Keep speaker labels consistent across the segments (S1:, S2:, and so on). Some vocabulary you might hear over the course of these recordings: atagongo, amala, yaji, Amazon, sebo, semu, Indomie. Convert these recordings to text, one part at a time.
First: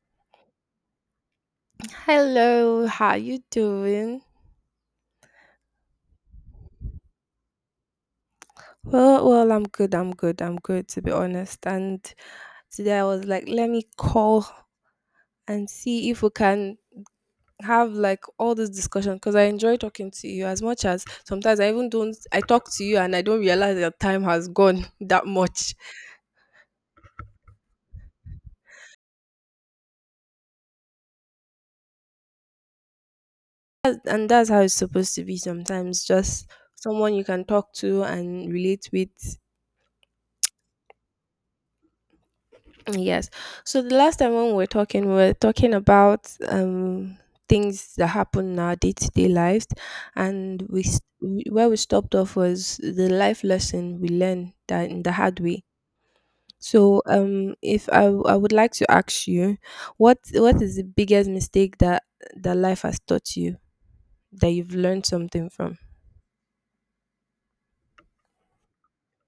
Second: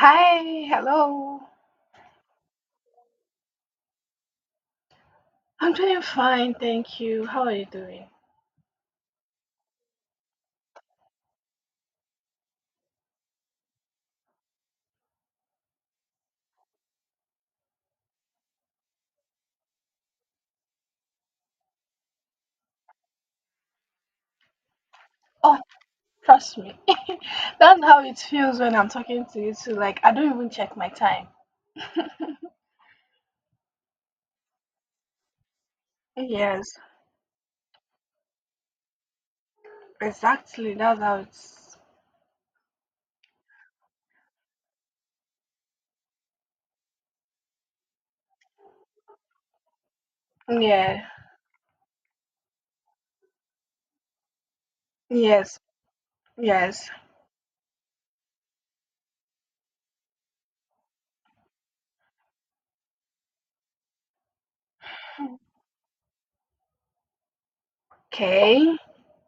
S1: Hi, hello.
S2: Hello, how you doing?
S1: I'm doing fine, thank you. How are you doing?
S2: Well, I'm good. I'm good to be honest. And today I was like, let me call and see if we can have like all this discussion because I enjoy talking to you as much as sometimes I even don't I talk to you and I don't realize that time has gone that
S1: Oh,
S2: much.
S1: trust me. That's how it feels when I'm talking to you too. Like I don't even check my time.
S2: And that's how it's supposed to be sometimes. Just
S1: Yes,
S2: someone you can talk to and relate with.
S1: exactly. That's how it's.
S2: Yes. So the last time when we were talking about things that happen in our day-to-day lives, and
S1: Yeah.
S2: where we stopped off was the life lesson we learned that in the hard way.
S1: Yes.
S2: So
S1: Yes.
S2: if I w- I would like to ask you, what is the biggest mistake that life has taught you that you've learned something from?
S1: Okay.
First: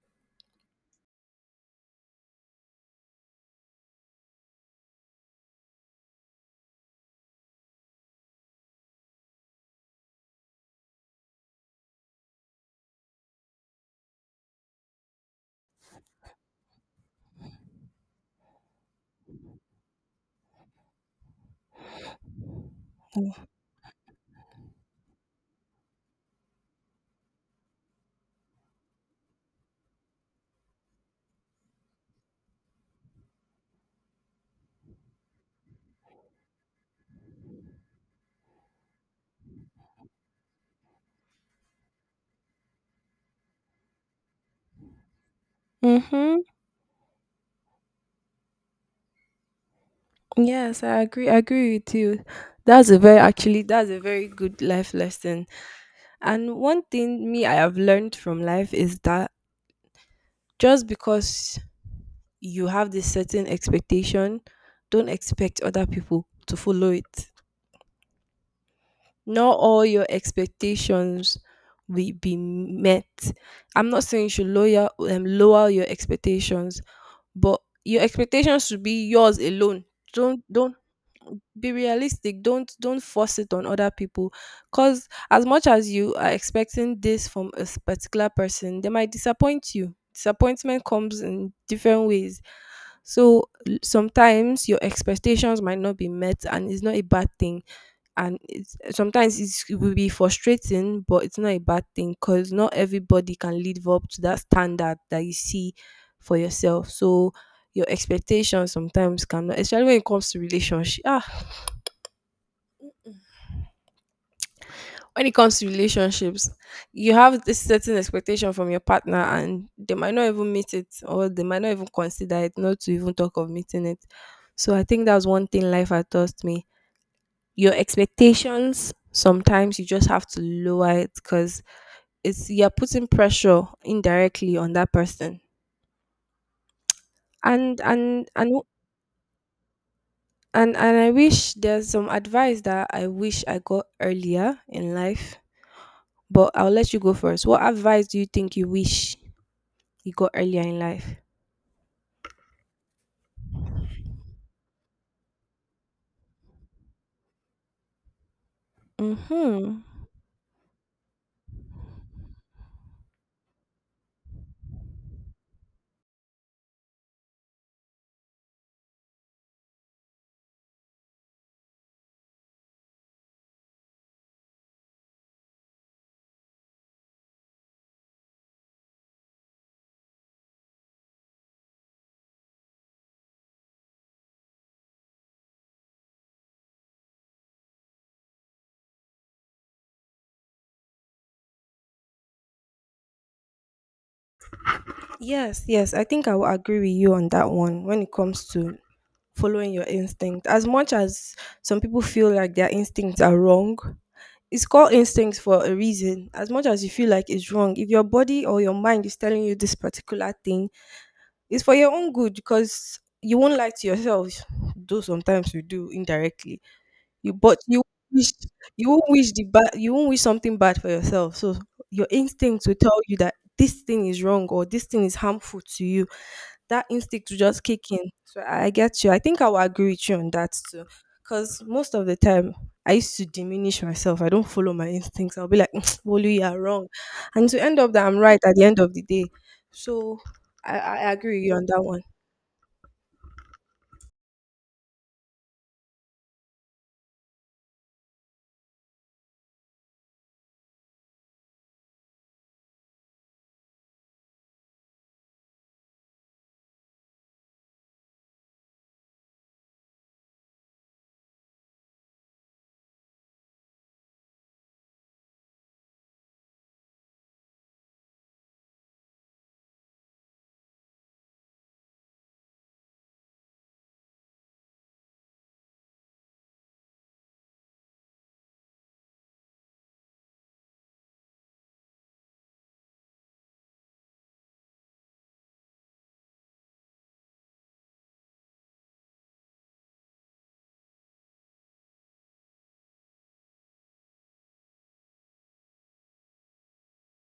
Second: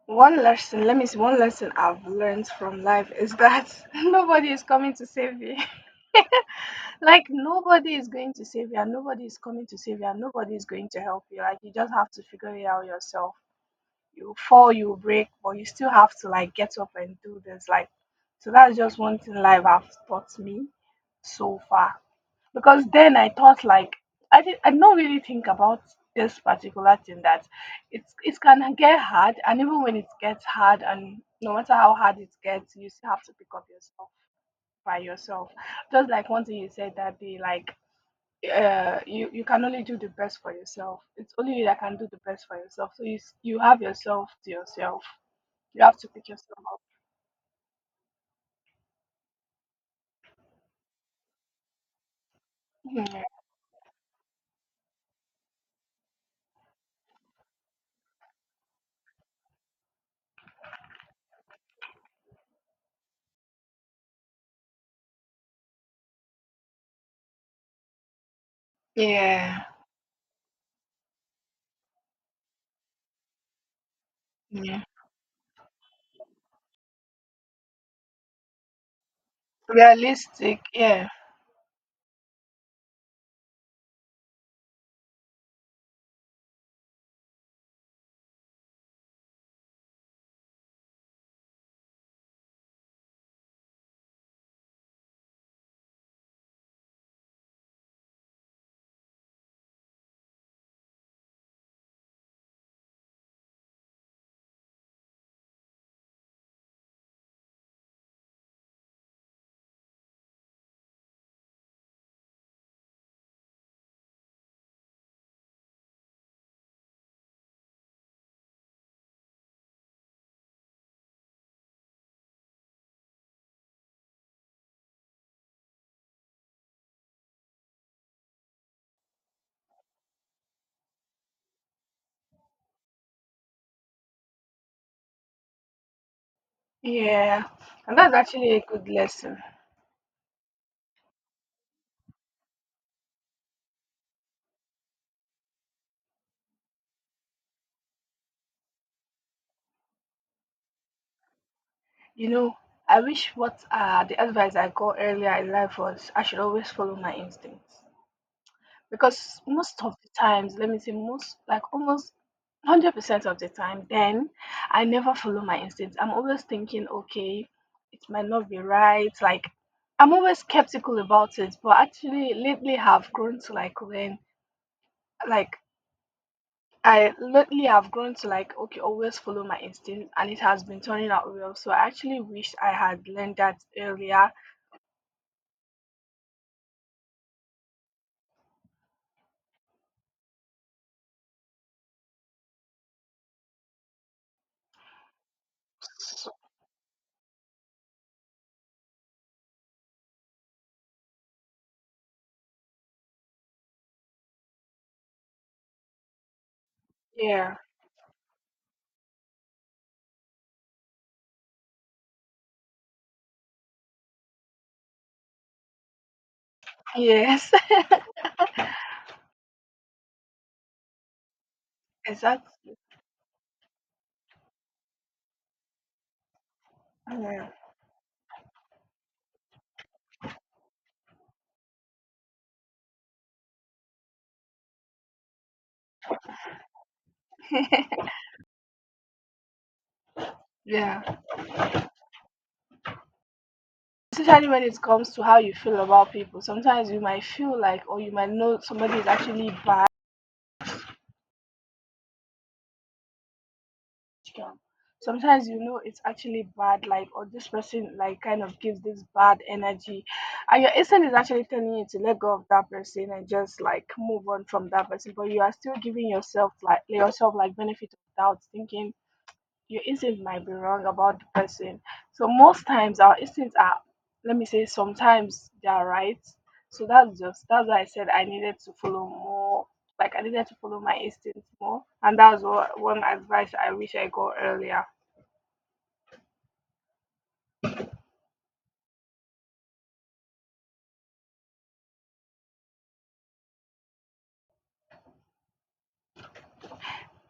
S1: One lesson, let me see, one lesson I've learned from life is that nobody is coming to save you. Like nobody is going to save you, and nobody is coming to save you, and nobody is going to help you. Like you just have to figure it out yourself. You fall, you break, but you still have to like get up and do this. Like, so that's just one thing life has taught me so far. Because then I thought like I don't really think about this particular thing, that it can get hard, and even when it gets hard and no matter how hard it gets, you still have to pick up yourself by yourself. Just like one thing you said that day, like you can only do the best for yourself. It's only you that can do the best for yourself. So you have yourself to yourself. You have to pick
S2: Mm-hmm.
S1: yourself up.
S2: Yes, I agree. I agree with you. That's a very
S1: Yeah.
S2: actually that's a very good life lesson. And one thing me I have learned from life is that just because you have this certain expectation, don't expect other people to follow it. Not
S1: Yeah.
S2: all your expectations will be met. I'm not saying you should
S1: Yeah.
S2: lower lower your expectations, but your expectations should be yours alone. Don't
S1: Realistic.
S2: don't
S1: Yeah.
S2: be realistic, don't force it on other people, because as much as you are expecting this from a particular person, they might disappoint you. Disappointment comes in different ways. So sometimes your expectations might not be met, and it's not a bad thing. Sometimes it will be frustrating, but it's not a bad thing because not everybody can live up to that standard that you see for yourself. So your expectations sometimes cannot, especially when it comes to relationship, when it comes to relationships, you have this certain expectation from your partner, and they might not even meet it, or they might not even consider it, not to even talk of meeting it. So I think that's one thing life has taught me. Your expectations sometimes you just have to lower it because it's you're putting pressure indirectly on that person.
S1: Yeah.
S2: And
S1: And that's
S2: and
S1: actually
S2: and
S1: a good lesson.
S2: and I wish there's some advice that I wish I got earlier in life. But I'll let you go first. What advice do you think you wish you got earlier in life?
S1: You know, I wish what the advice I got earlier in life was I should always follow my instincts. Because
S2: Mhm.
S1: most of the times, let me say, most, like almost 100% of the time, then I never follow my instincts. I'm always thinking, okay, it might not be right. Like, I'm always skeptical about it, but actually, lately, have grown to like learn like I lately have grown to like okay, always follow my instinct, and it has been turning out well. So I actually wish I had learned that earlier.
S2: Yes, yes, I think
S1: So,
S2: I will agree with you on that one when it comes to following your instinct. As much as some people feel like their instincts are wrong, it's called instincts for a reason. As much as you feel like it's
S1: yeah.
S2: wrong, if your body or your mind is telling you this particular thing, it's for your own good because you won't lie to yourself. Though sometimes we do indirectly. You
S1: Yes.
S2: but you wish you won't wish the bad you won't wish something bad for yourself. So your instinct will
S1: Exactly.
S2: tell you that this thing is wrong or this thing is harmful to you. That instinct will
S1: Yeah.
S2: just kick in. So I get you. I think I will agree with you on that too. Because most of the time I used to diminish myself. I don't follow my instincts. I'll be like, Bolu, you are wrong. And to end up that I'm right at the end of the day. So I
S1: Yeah.
S2: agree with you on that one.
S1: Especially when it comes to how you feel about people. Sometimes you might feel like, or you might know somebody is actually bad. Strong. Sometimes you know it's actually bad, like or this person like kind of gives this bad energy, and your instinct is actually telling you to let go of that person and just like move on from that person, but you are still giving yourself like benefit of doubt, thinking your instinct might be wrong about the person. So most times our instincts are, let me say, sometimes they are right. So that's just that's why I said I needed to follow more. Like I needed to follow my instincts more, and that's what one advice I wish I got earlier.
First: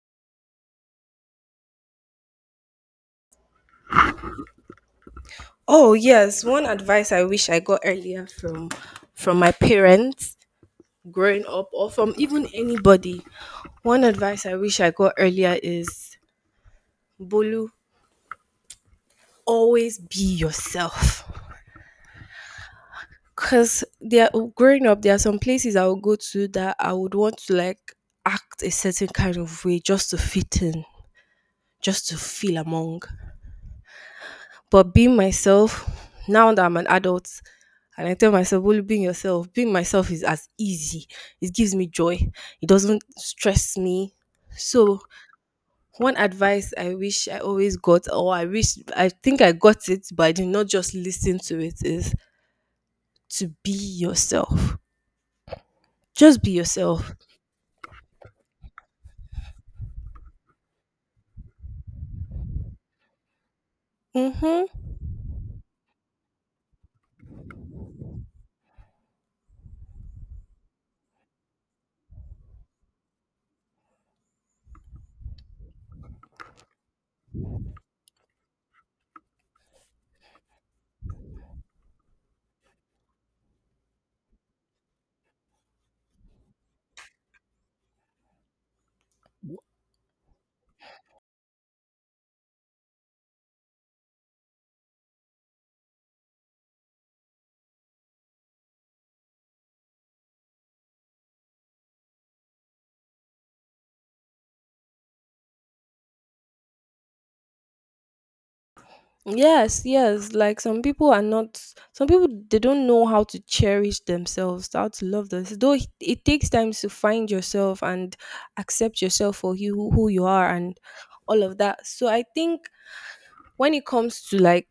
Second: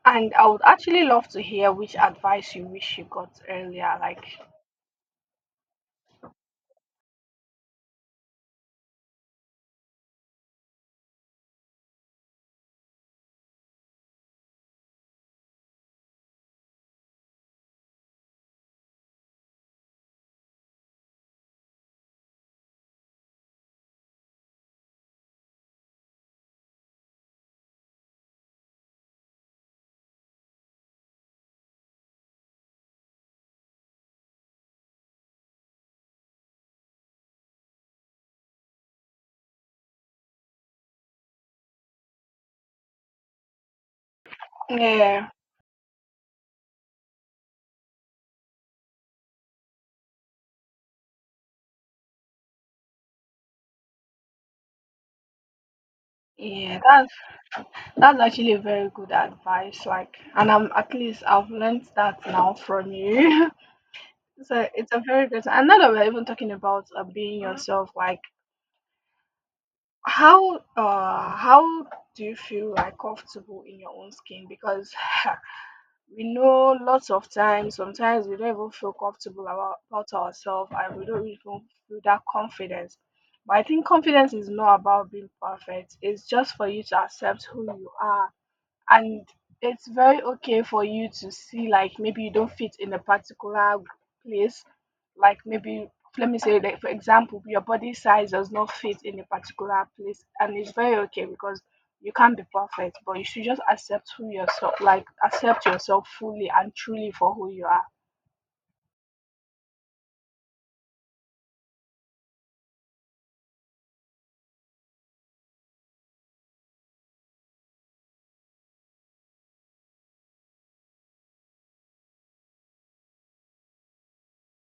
S1: And I would actually love to hear which advice you wish you got earlier. Like,
S2: Oh yes, one advice I wish I got earlier from my parents growing up or from even anybody, one advice I wish I got earlier is Bolu, always be yourself. Because there, growing up, there are some places I would go to that I would want to like act a certain kind of way just to fit in, just to feel among. But being myself, now that I'm an adult, and I tell myself, well, being yourself, being myself is as easy. It gives me joy. It doesn't stress me. So
S1: yeah,
S2: one advice I wish I always got, or I wish I think I got it, but I did not just listen to it, is to be yourself. Just be
S1: yeah, that's
S2: yourself.
S1: actually very good advice. Like, and I'm at least I've learned that now from you. So
S2: Mm-hmm.
S1: it's a very good. And now that we're even talking about being yourself, like how do you feel like comfortable in your own skin? Because we know lots of times, sometimes we don't even feel comfortable about ourselves, and we don't even feel that confidence. But I think confidence is not about being perfect. It's just for you to accept who you are, and it's very okay for you to see like maybe you don't fit in a particular place. Like maybe, let me say, like for example, your body size does not fit in a particular place, and it's very okay because you can't be perfect, but you should just accept who yourself, like accept yourself fully and truly for who you are.
S2: Yes, yes. Like some people they don't know how to cherish themselves, how to love themselves. Though it takes time to find yourself and accept yourself for you who you are and all of that. So I think when it comes to like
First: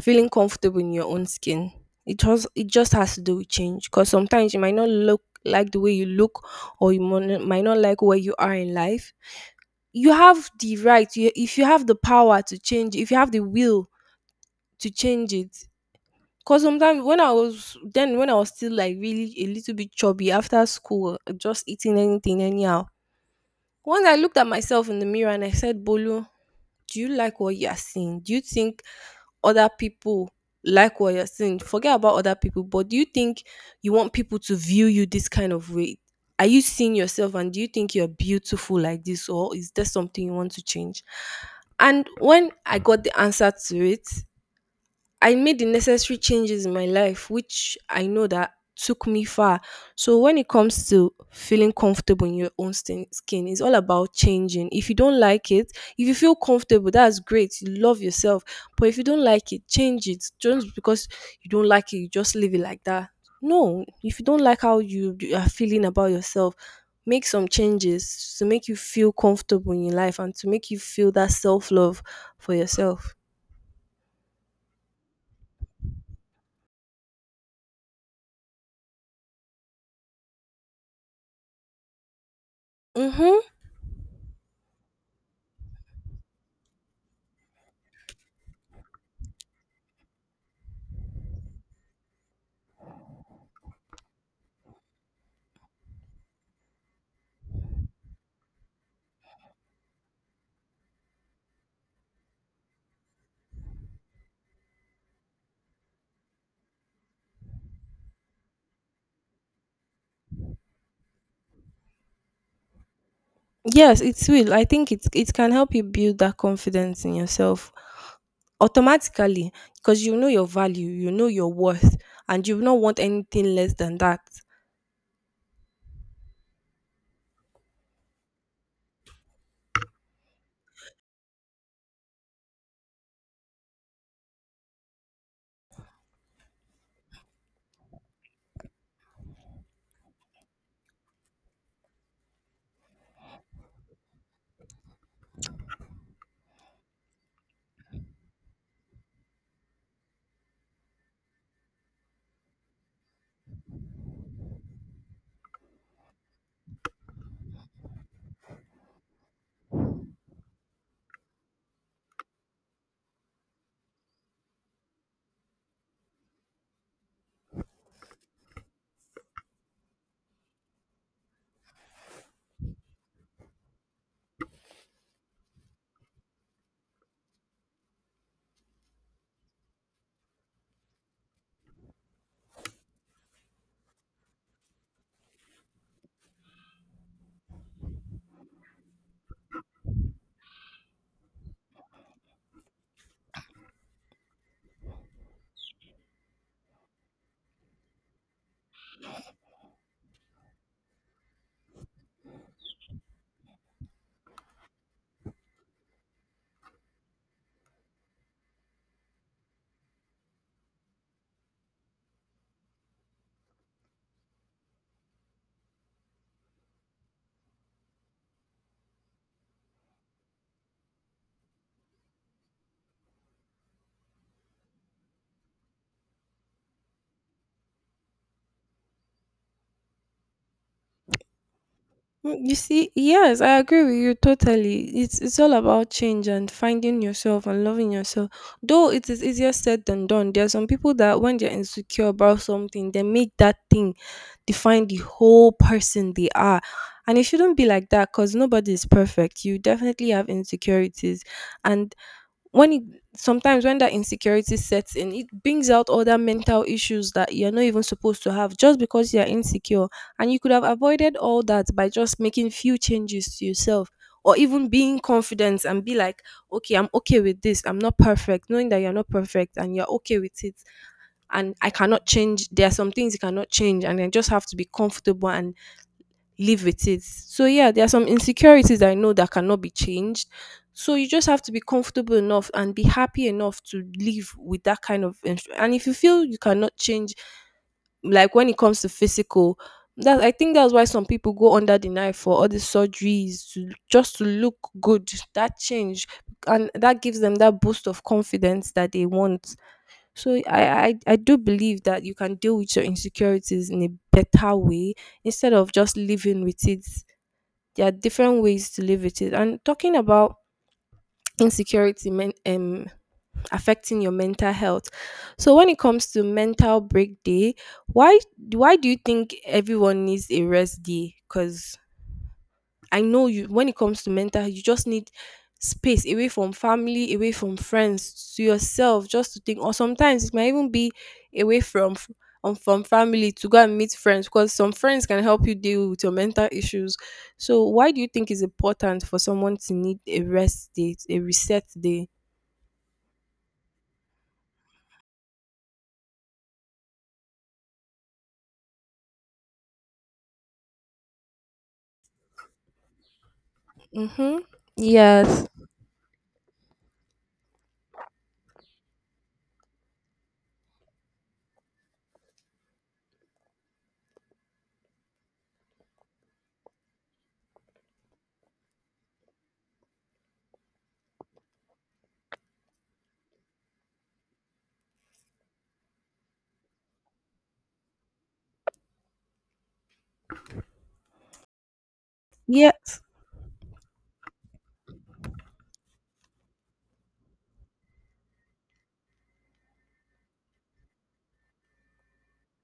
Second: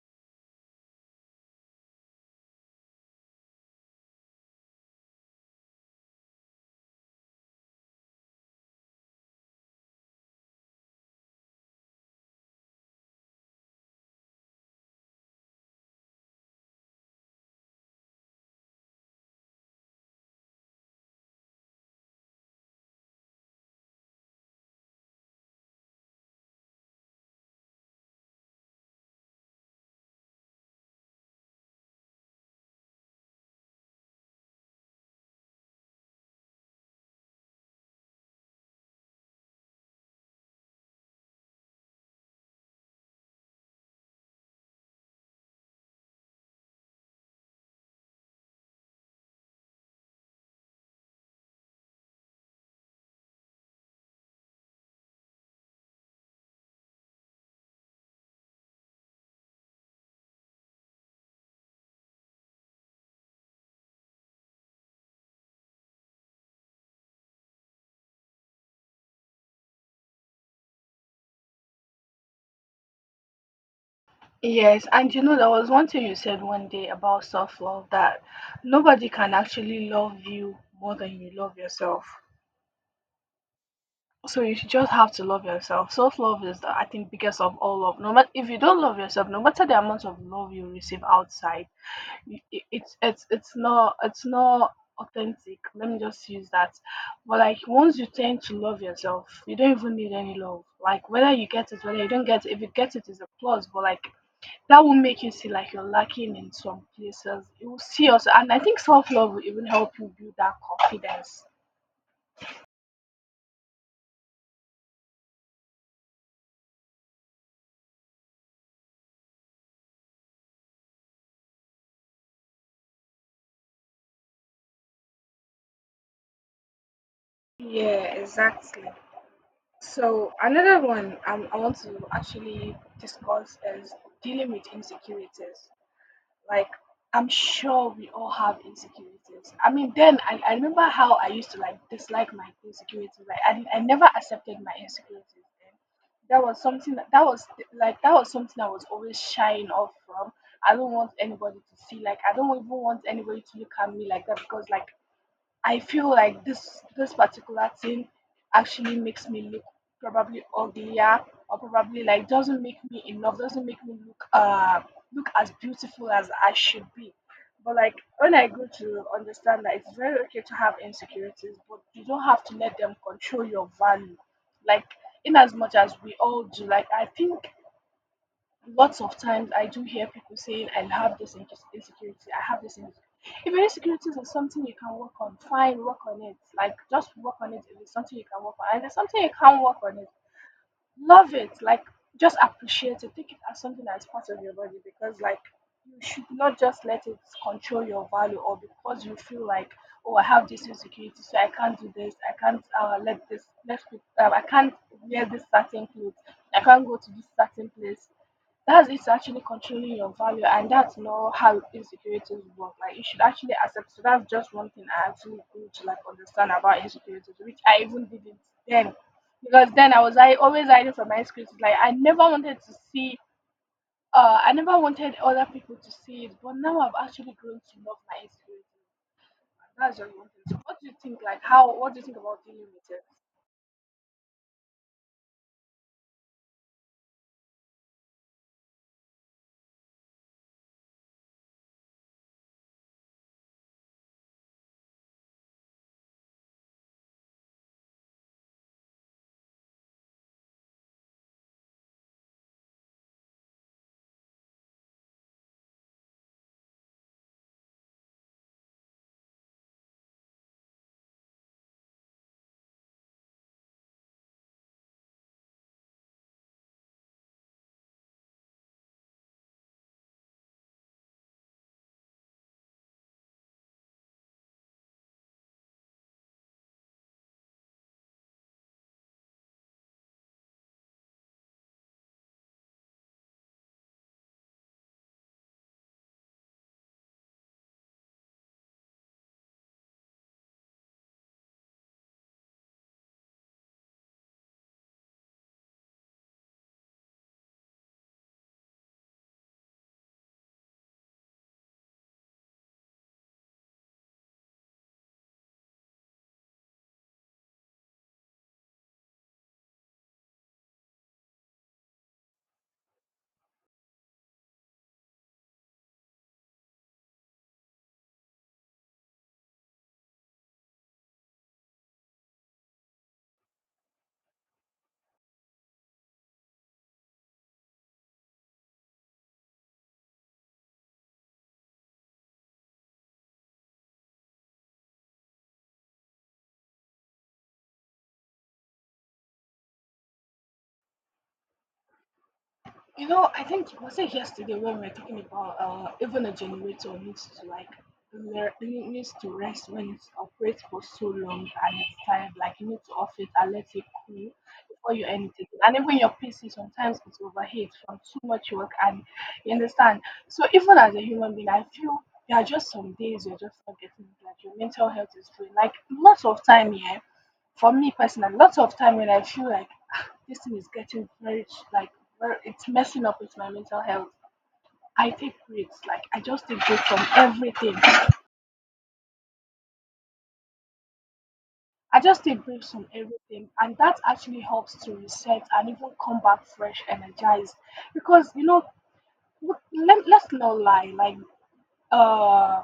S2: feeling comfortable in your own skin, it just has to do with change because sometimes you might not look like the way you look, or might not like where you are in life. You have the right you, If you have the power to change, if you have the will to change it. Because sometimes when I was then when I was still like really a little bit chubby after school just eating anything anyhow, once I looked at myself in the mirror and I said, Bolu, do you like what you are seeing? Do you think other people like what you're seeing? Forget about other people, but do you think you want people to view you this kind of way? Are you seeing yourself, and do you think you're beautiful like this, or is there something you want to change? And when I got the answer to it, I made the necessary changes in my life, which I know that took me far. So when it comes to feeling comfortable in your own skin, it's all about changing. If you don't like it, if you feel comfortable, that's great. You love yourself. But if you don't like it, change it. Just because you don't like it, you just leave it like that. No, if you don't like how you are feeling about yourself, make some changes to make you feel comfortable in your life and to make you feel that self love for yourself.
S1: Yes, and you know, there was one thing you said one day about self love, that nobody can actually love you more than you love yourself.
S2: Mm-hmm.
S1: So you should just have to love yourself. Self love is, the, I think, biggest of all love. No matter if you don't love yourself, no matter the amount of love you receive outside, it's not it's not authentic. Let me just use that. But like once you tend to love yourself, you don't even need any love. Like whether you get it, whether you don't get it, if you get it is a plus. But like that will make you see like you're lacking in some places. You will see also, and I think self love will even help you build that confidence.
S2: Yes, it will. I think it can help you build that confidence in yourself automatically because you know your value, you know your worth, and you will not want anything less than that.
S1: Yeah, exactly. So another one, I want to actually discuss is dealing with insecurities. Like I'm sure we all have insecurities. I mean, then I remember how I used to like dislike my insecurities. Like I never accepted my insecurities. Then that was something that was like that was something I was always shying off from. I don't want anybody to see. Like I don't even want anybody to look at me like that because like I feel like this particular thing actually makes me look probably uglier or probably like doesn't make me enough, doesn't make me look look as beautiful as I should be. But like when I go to understand that it's very okay to have insecurities, but you don't have to let them control your value. Like in as much as we all do, like I think lots of times I do hear people saying, I have this insecurity, I have this insecurity. If your insecurities is something you can work on, fine, work on it. Like, just work on it if it's something you can work on. And if it's something you can't work on it, love it. Like, just appreciate it. Take it as something that's part of your body because, like, you should not just let it control your value or because you feel like, oh, I have this insecurity, so I can't do this. I can't let this, let, I can't wear this certain clothes. I can't go to this certain place. That's, it's actually controlling your value, and that's not how insecurities work. Like you should actually accept. So that's just one thing I actually grew to like understand about insecurities, which I even didn't then, because then I always hiding from my insecurities. Like I never wanted to see I never wanted other people to see it, but now I've actually grown to love my insecurities, and that's just one thing. So what do you think, like how, what do you think
S2: Mm.
S1: about
S2: You
S1: dealing with
S2: see,
S1: it?
S2: yes, I agree with you totally. It's all about change and finding yourself and loving yourself. Though it is easier said than done. There are some people that when they're insecure about something, they make that thing define the whole person they are. And it shouldn't be like that because nobody is perfect. You definitely have insecurities. And when it sometimes when that insecurity sets in, it brings out other mental issues that you're not even supposed to have just because you're insecure, and you could have avoided all that by just making few changes to yourself or even being confident and be like, okay, I'm okay with this, I'm not perfect. Knowing that you're not perfect and you're okay with it, and I cannot change. There are some things you cannot change, and I just have to be comfortable and live with it. So yeah, there are some insecurities that I know that cannot be changed. So you just have to be comfortable enough and be happy enough to live with that kind of and if you feel you cannot change, like when it comes to physical, that I think that's why some people go under the knife for all the surgeries to, just to look good, that change, and that gives them that boost of confidence that they want. So I do believe that you can deal with your insecurities in a better way instead of just living with it. There are different ways to live with it. And talking about insecurity men, affecting your mental health. So when it comes to mental break day, why why do you think everyone needs a rest day? Because I know you, when it comes to mental health, you just need space away from family, away from friends, to yourself, just to think. Or sometimes it might even be away from from family to go and meet friends because some friends can help you deal with your mental issues. So why do you think it's important for someone to need a rest day, a reset day?
S1: You know, I think was it yesterday when we were talking about even a generator needs to like it needs to rest when it operates for so long and it's tired. Like you need to off it and let it cool
S2: Mm-hmm.
S1: before you anything.
S2: Yes.
S1: And even your PC sometimes it overheats from too much work, and you understand. So even as a human being, I feel there are just some days you're just not getting it, like your mental health is doing. Like lots of time here, for me personally, lots of time when I feel like this thing is getting very like very, it's messing up with my mental health. I take breaks, like I just take breaks from everything. I just take breaks from
S2: Yes.
S1: everything, and that actually helps to reset and even come back fresh, energized. Because you know, let, let's not lie, like uh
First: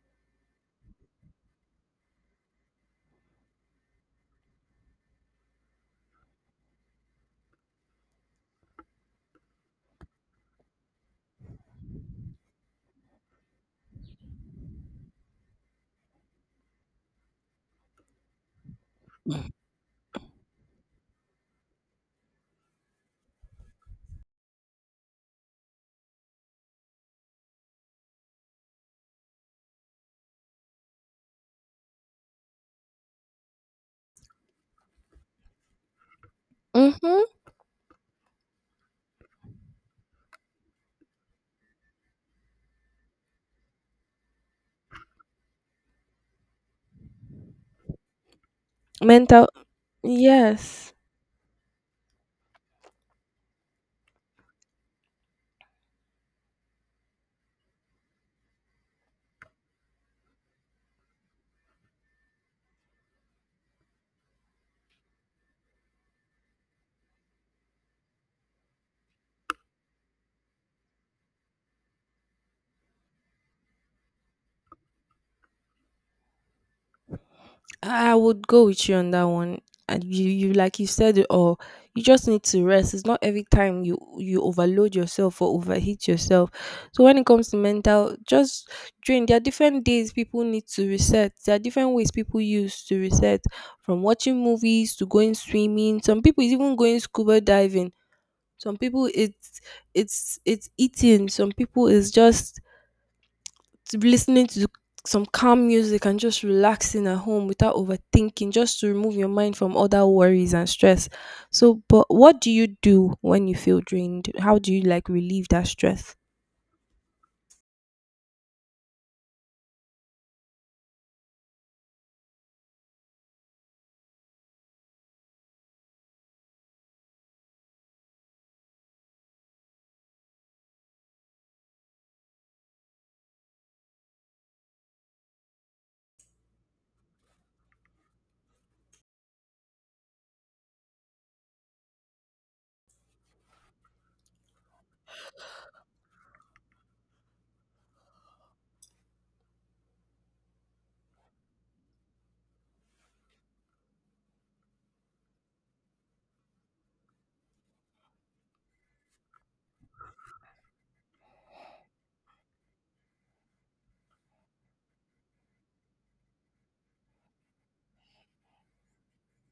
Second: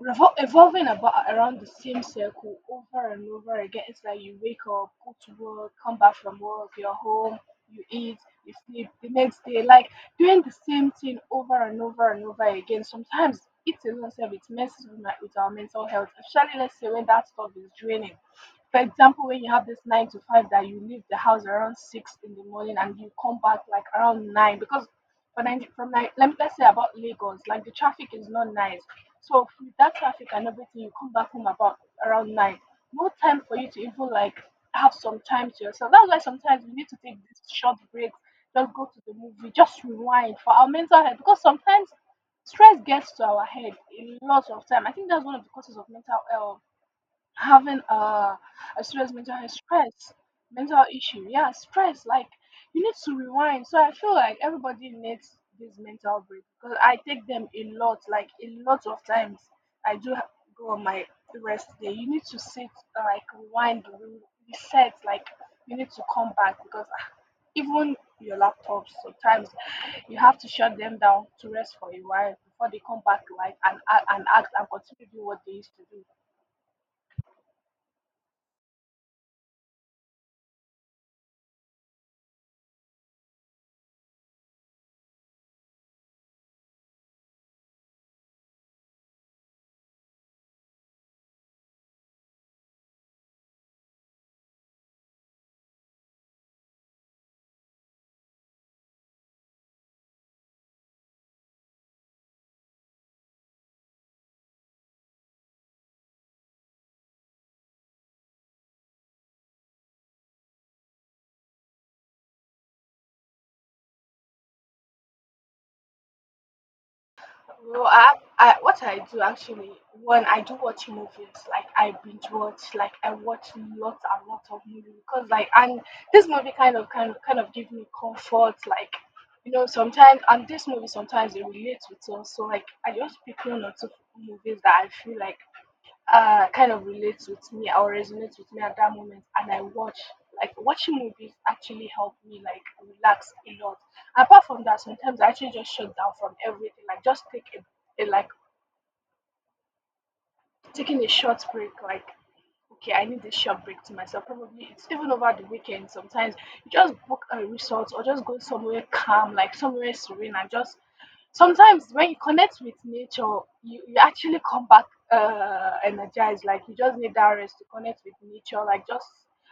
S1: evolving about around the same circle over and over again. It's like you wake up, go to work, come back from work, you're home, you eat, you sleep the next day, like doing the same thing over and over and over again. Sometimes it alone self it messes with, my, with our mental health, especially let's say when that stuff is draining. For example, when you have this 9 to 5 that you leave the house around 6 in the morning and you come back like around 9 because for Nigeria, from 9, let me let's say about Lagos, like the traffic is not nice. So with that traffic and everything, you come back home about around 9. No time for you to even like have some time to yourself. That's why sometimes we need to take
S2: Mm-hmm.
S1: these short breaks, just go to the movie, just rewind for our mental health because sometimes stress gets to our head a lot of time. I think that's one of the causes of mental health having as well as mental
S2: Mental.
S1: health stress mental
S2: Yes.
S1: issue, yeah, stress like you need to rewind. So I feel like everybody needs this mental break because I take them a lot, like a lot of times. I do go on my rest day. You need to sit, like rewind reset, like you need to come back because even your laptops sometimes you have to shut them down to rest for a while before they come back, like and act and continue doing what they used to do.
S2: I would go with you on that one. And you like you said it all. You just need to rest. It's not every time you overload yourself or overheat yourself. So when it comes to mental, just drain. There are different days people need to reset. There are different ways people use to reset, from watching movies to going swimming. Some people is even going scuba diving. Some people it's it's eating. Some people is just to be listening to some calm music and just relaxing at home without overthinking, just to remove your mind from other worries and stress. So, but what do you do when you feel drained? How do you like relieve that stress?
S1: Well, I, what I do actually when I do watch movies, like I binge watch, like I watch lots and lots of movies because like, and this movie kind of give me comfort, like you know sometimes, and this movie sometimes it relates with us, so like I just pick one or two movies that I feel like kind of relates with me or resonates with me at that moment, and I watch, like watching movies actually help me like relax a lot. Apart from that, sometimes I actually just shut down from everything. Like just take a like taking a short break. Like okay, I need this short break to myself. Probably it's even over the weekend. Sometimes you just book a resort or just go somewhere calm, like somewhere serene, and just sometimes when you connect with nature, you actually come back energized. Like you just need that rest to connect with nature. Like just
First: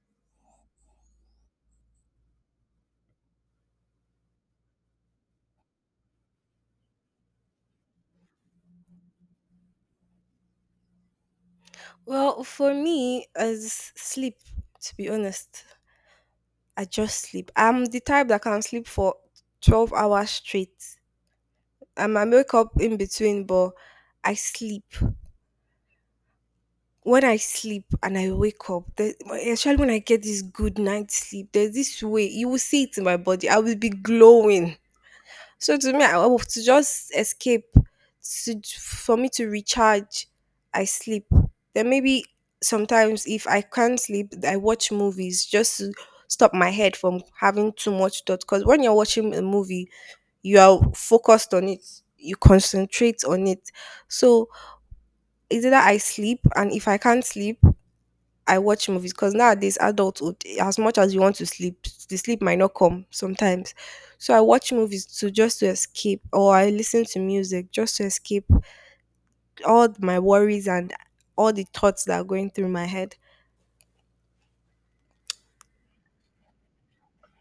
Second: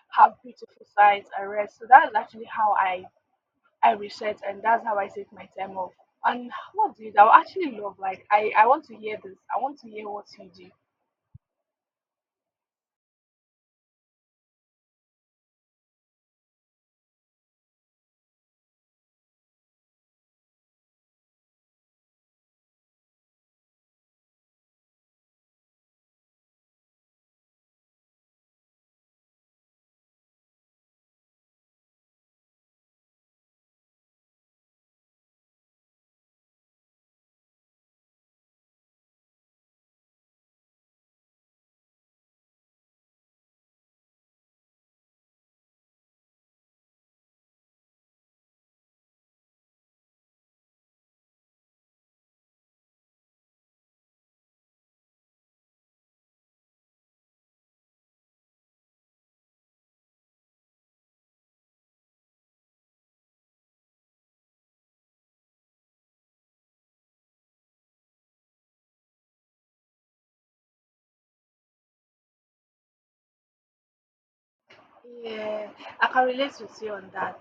S1: have beautiful sights and rest. So that's actually how I reset, and that's how I take my time off. And what do you? I would actually love. Like I want to hear this. I want to hear what you do.
S2: Well, for me, as sleep, to be honest, I just sleep. I'm the type that can sleep for 12 hours straight. I might wake up in between, but I sleep. When I sleep and I wake up, the, especially when I get this good night sleep, there's this way you will see it in my body. I will be glowing. So to me, I will to just escape to, for me to recharge. I sleep. Then maybe sometimes if I can't sleep, I watch movies just to stop my head from having too much thought. Because when you're watching a movie, you are focused on it. You concentrate on it. So is either I sleep, and if I can't sleep. I watch movies because nowadays adulthood, as much as you want to sleep, the sleep might not come sometimes. So I watch movies to just to escape, or I listen to music just to escape all my worries and all the thoughts that are going through my head.
S1: Yeah, I can relate with you on that.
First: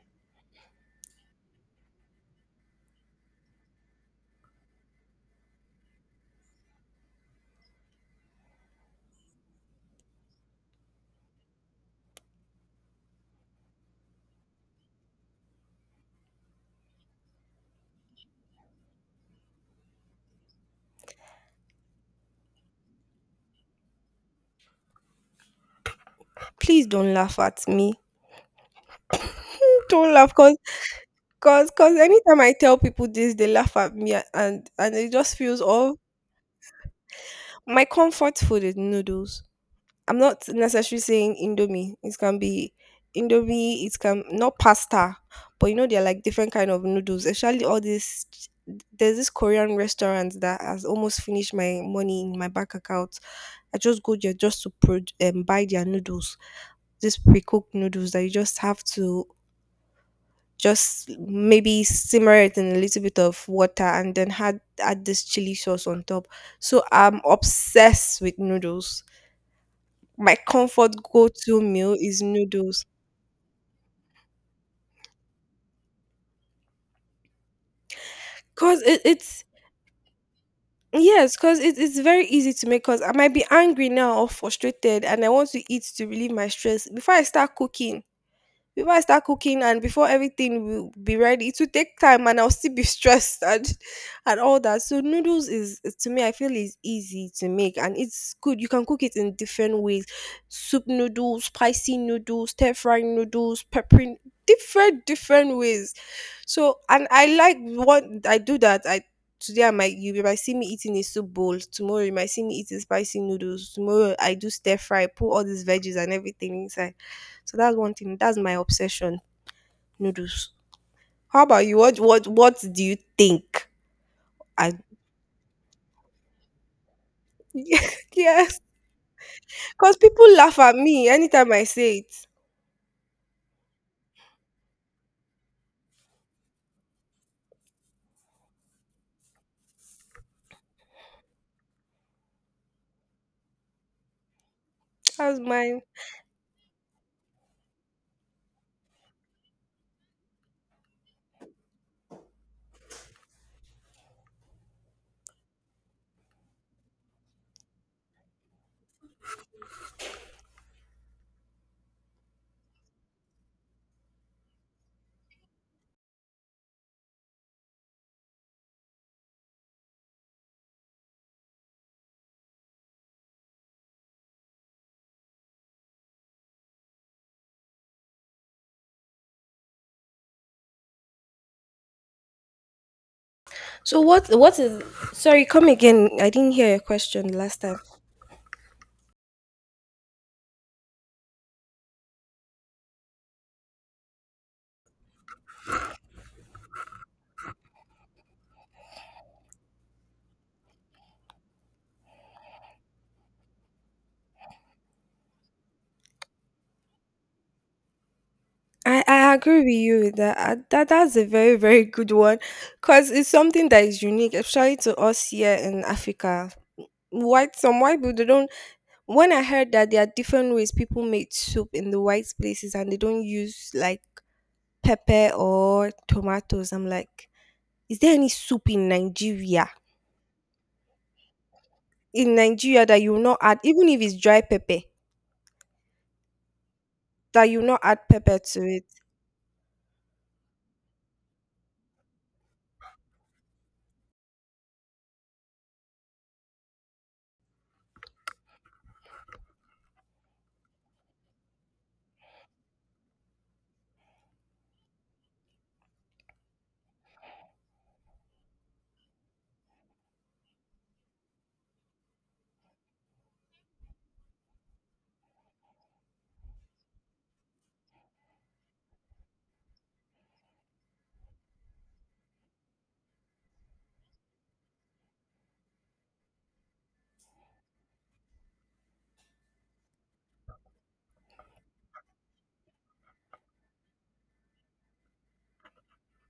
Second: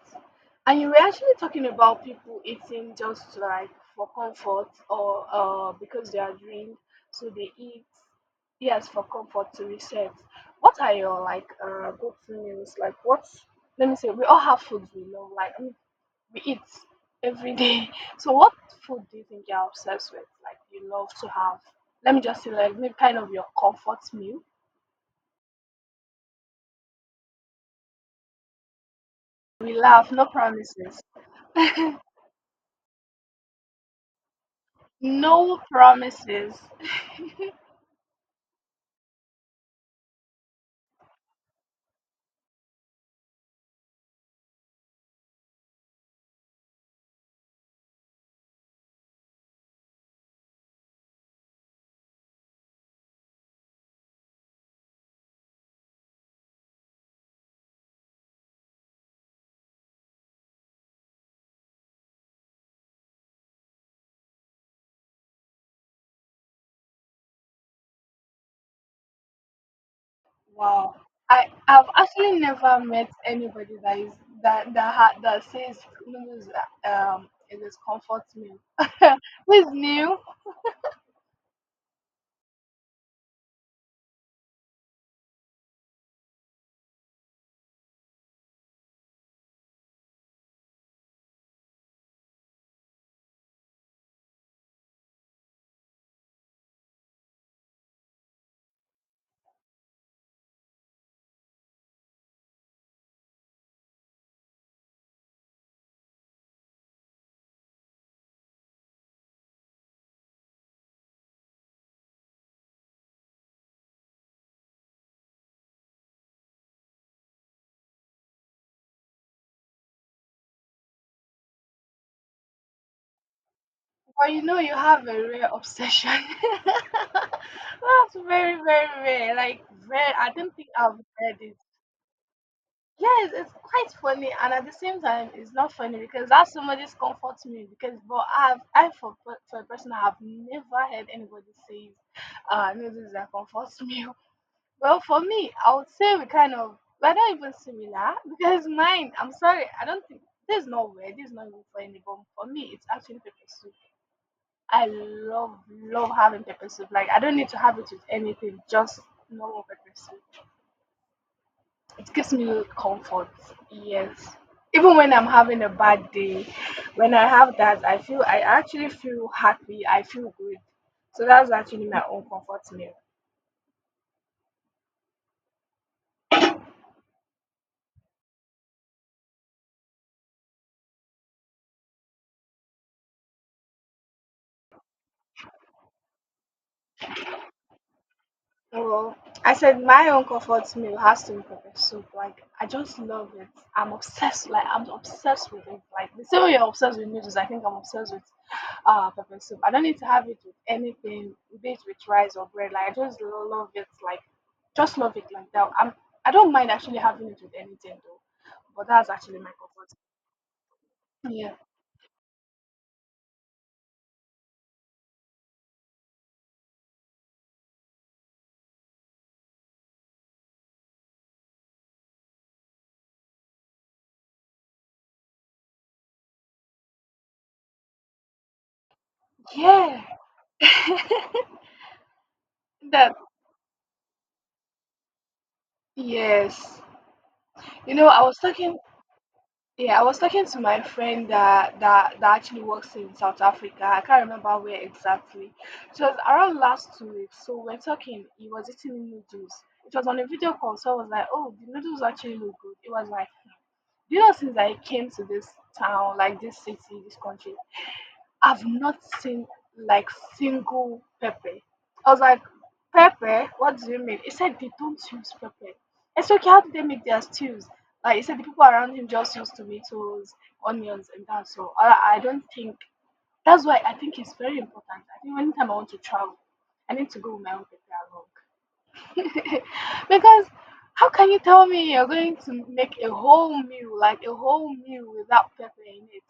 S1: And you were actually talking about people eating just like for comfort or because they are drained, so they eat, yes, for comfort to reset. What are your like go-to meals? Like what? Let me say we all have foods we love. Like I mean, we eat every day. So what food do you think you're obsessed with? Like you love to have? Let me just say like maybe kind of your comfort meal.
S2: Please don't laugh at me.
S1: We laugh,
S2: Don't
S1: no
S2: laugh, cause,
S1: promises.
S2: cause, cause anytime I tell people this, they laugh at me, and it just
S1: No
S2: feels all.
S1: promises.
S2: My comfort food is noodles. I'm not necessarily saying Indomie. It can be Indomie. It can not pasta, but you know they're like different kind of noodles. Actually, there's this Korean restaurant that has almost finished my money in my bank account. I just go there just to buy their noodles, this pre-cooked noodles that you just have to just maybe simmer it in a little bit of water and then had add this chili sauce on top. So I'm obsessed with noodles. My comfort
S1: Wow. I
S2: go-to
S1: I've
S2: meal is
S1: actually never
S2: noodles.
S1: met anybody that is that says Lulu's it is comfort meal.
S2: Cause it, it's
S1: It's new,
S2: yes, cause it's very easy to make. Cause I might be angry now or frustrated, and I want to eat to relieve my stress. Before I start cooking, and before everything will be ready, it will take time, and I'll still be stressed and all that. So noodles is to me, I feel is easy to make, and it's good. You can cook it in different ways: soup noodles, spicy noodles, stir frying noodles, pepper different ways. So and I like what I do that I today I might you might see me eating a soup bowl. Tomorrow you might see me eating spicy noodles. Tomorrow I do stir fry, put all these veggies and everything inside. So that's one thing. That's my obsession. Noodles. How about you? What do you think?
S1: but you know
S2: I
S1: you have a rare obsession. That's very,
S2: yes.
S1: very rare. Like
S2: Because
S1: rare. I
S2: people
S1: don't
S2: laugh
S1: think
S2: at
S1: I've
S2: me
S1: read
S2: anytime
S1: it.
S2: I say it.
S1: Yes, it's quite funny, and at the same time, it's not funny because that's somebody's comfort me. Because, but I've, I for a person, I have never heard anybody say, No, this is a comfort meal." Well, for
S2: That's
S1: me, I
S2: mine.
S1: would say we kind of we're not even similar because mine. I'm sorry, I don't think there's no way. This is not even for anyone. For me, it's actually pepper soup. I love, love having pepper soup. Like I don't need to have it with anything. Just normal pepper soup, it gives me comfort. Yes. Even when I'm having a bad day, when I have that, I feel, I actually feel happy. I feel good. So that's actually my own comfort meal.
S2: So what is sorry, come again. I didn't hear your question last time.
S1: Well, I said my own comfort meal has to be pepper soup. Like I just love it. I'm obsessed. Like I'm obsessed with it. Like the same way you're obsessed with noodles, I think I'm obsessed with, ah, pepper soup. I don't need to have it with anything, be it with rice or bread. Like I just love it, like just love it like that. I'm, I don't mind actually having it with anything though, but
S2: I,
S1: that's
S2: I
S1: actually my
S2: agree with
S1: comfort.
S2: you with that. That's a
S1: Yeah,
S2: very very good one, cause it's something that is unique, especially to us here in Africa. White some white people they don't. When I heard that there are different ways people make soup in the white places and they don't use like pepper or tomatoes, I'm like, is there any soup in Nigeria?
S1: yeah,
S2: In Nigeria that you
S1: that,
S2: will not add, even if it's dry pepper,
S1: yes.
S2: that you will not
S1: You
S2: add
S1: know, I was
S2: pepper to
S1: talking,
S2: it.
S1: yeah, I was talking to my friend that, that actually works in South Africa. I can't remember where exactly. It was around last 2 weeks. So we're talking. He was eating noodles. It was on a video call. So I was like, "Oh, the noodles actually look good." It was like, "Do you know since I came to this town, like this city, this country, I've not seen like single pepper. I was like, pepper? What do you mean?" He said they don't use pepper. I said, okay, how do they make their stews? Like he said, the people around him just use tomatoes, onions, and that. So I don't think that's why I think it's very important. I think anytime I want to travel, I need to go with my own pepper along. Because how can you tell me you're going to make a whole meal, like a whole meal without pepper in it?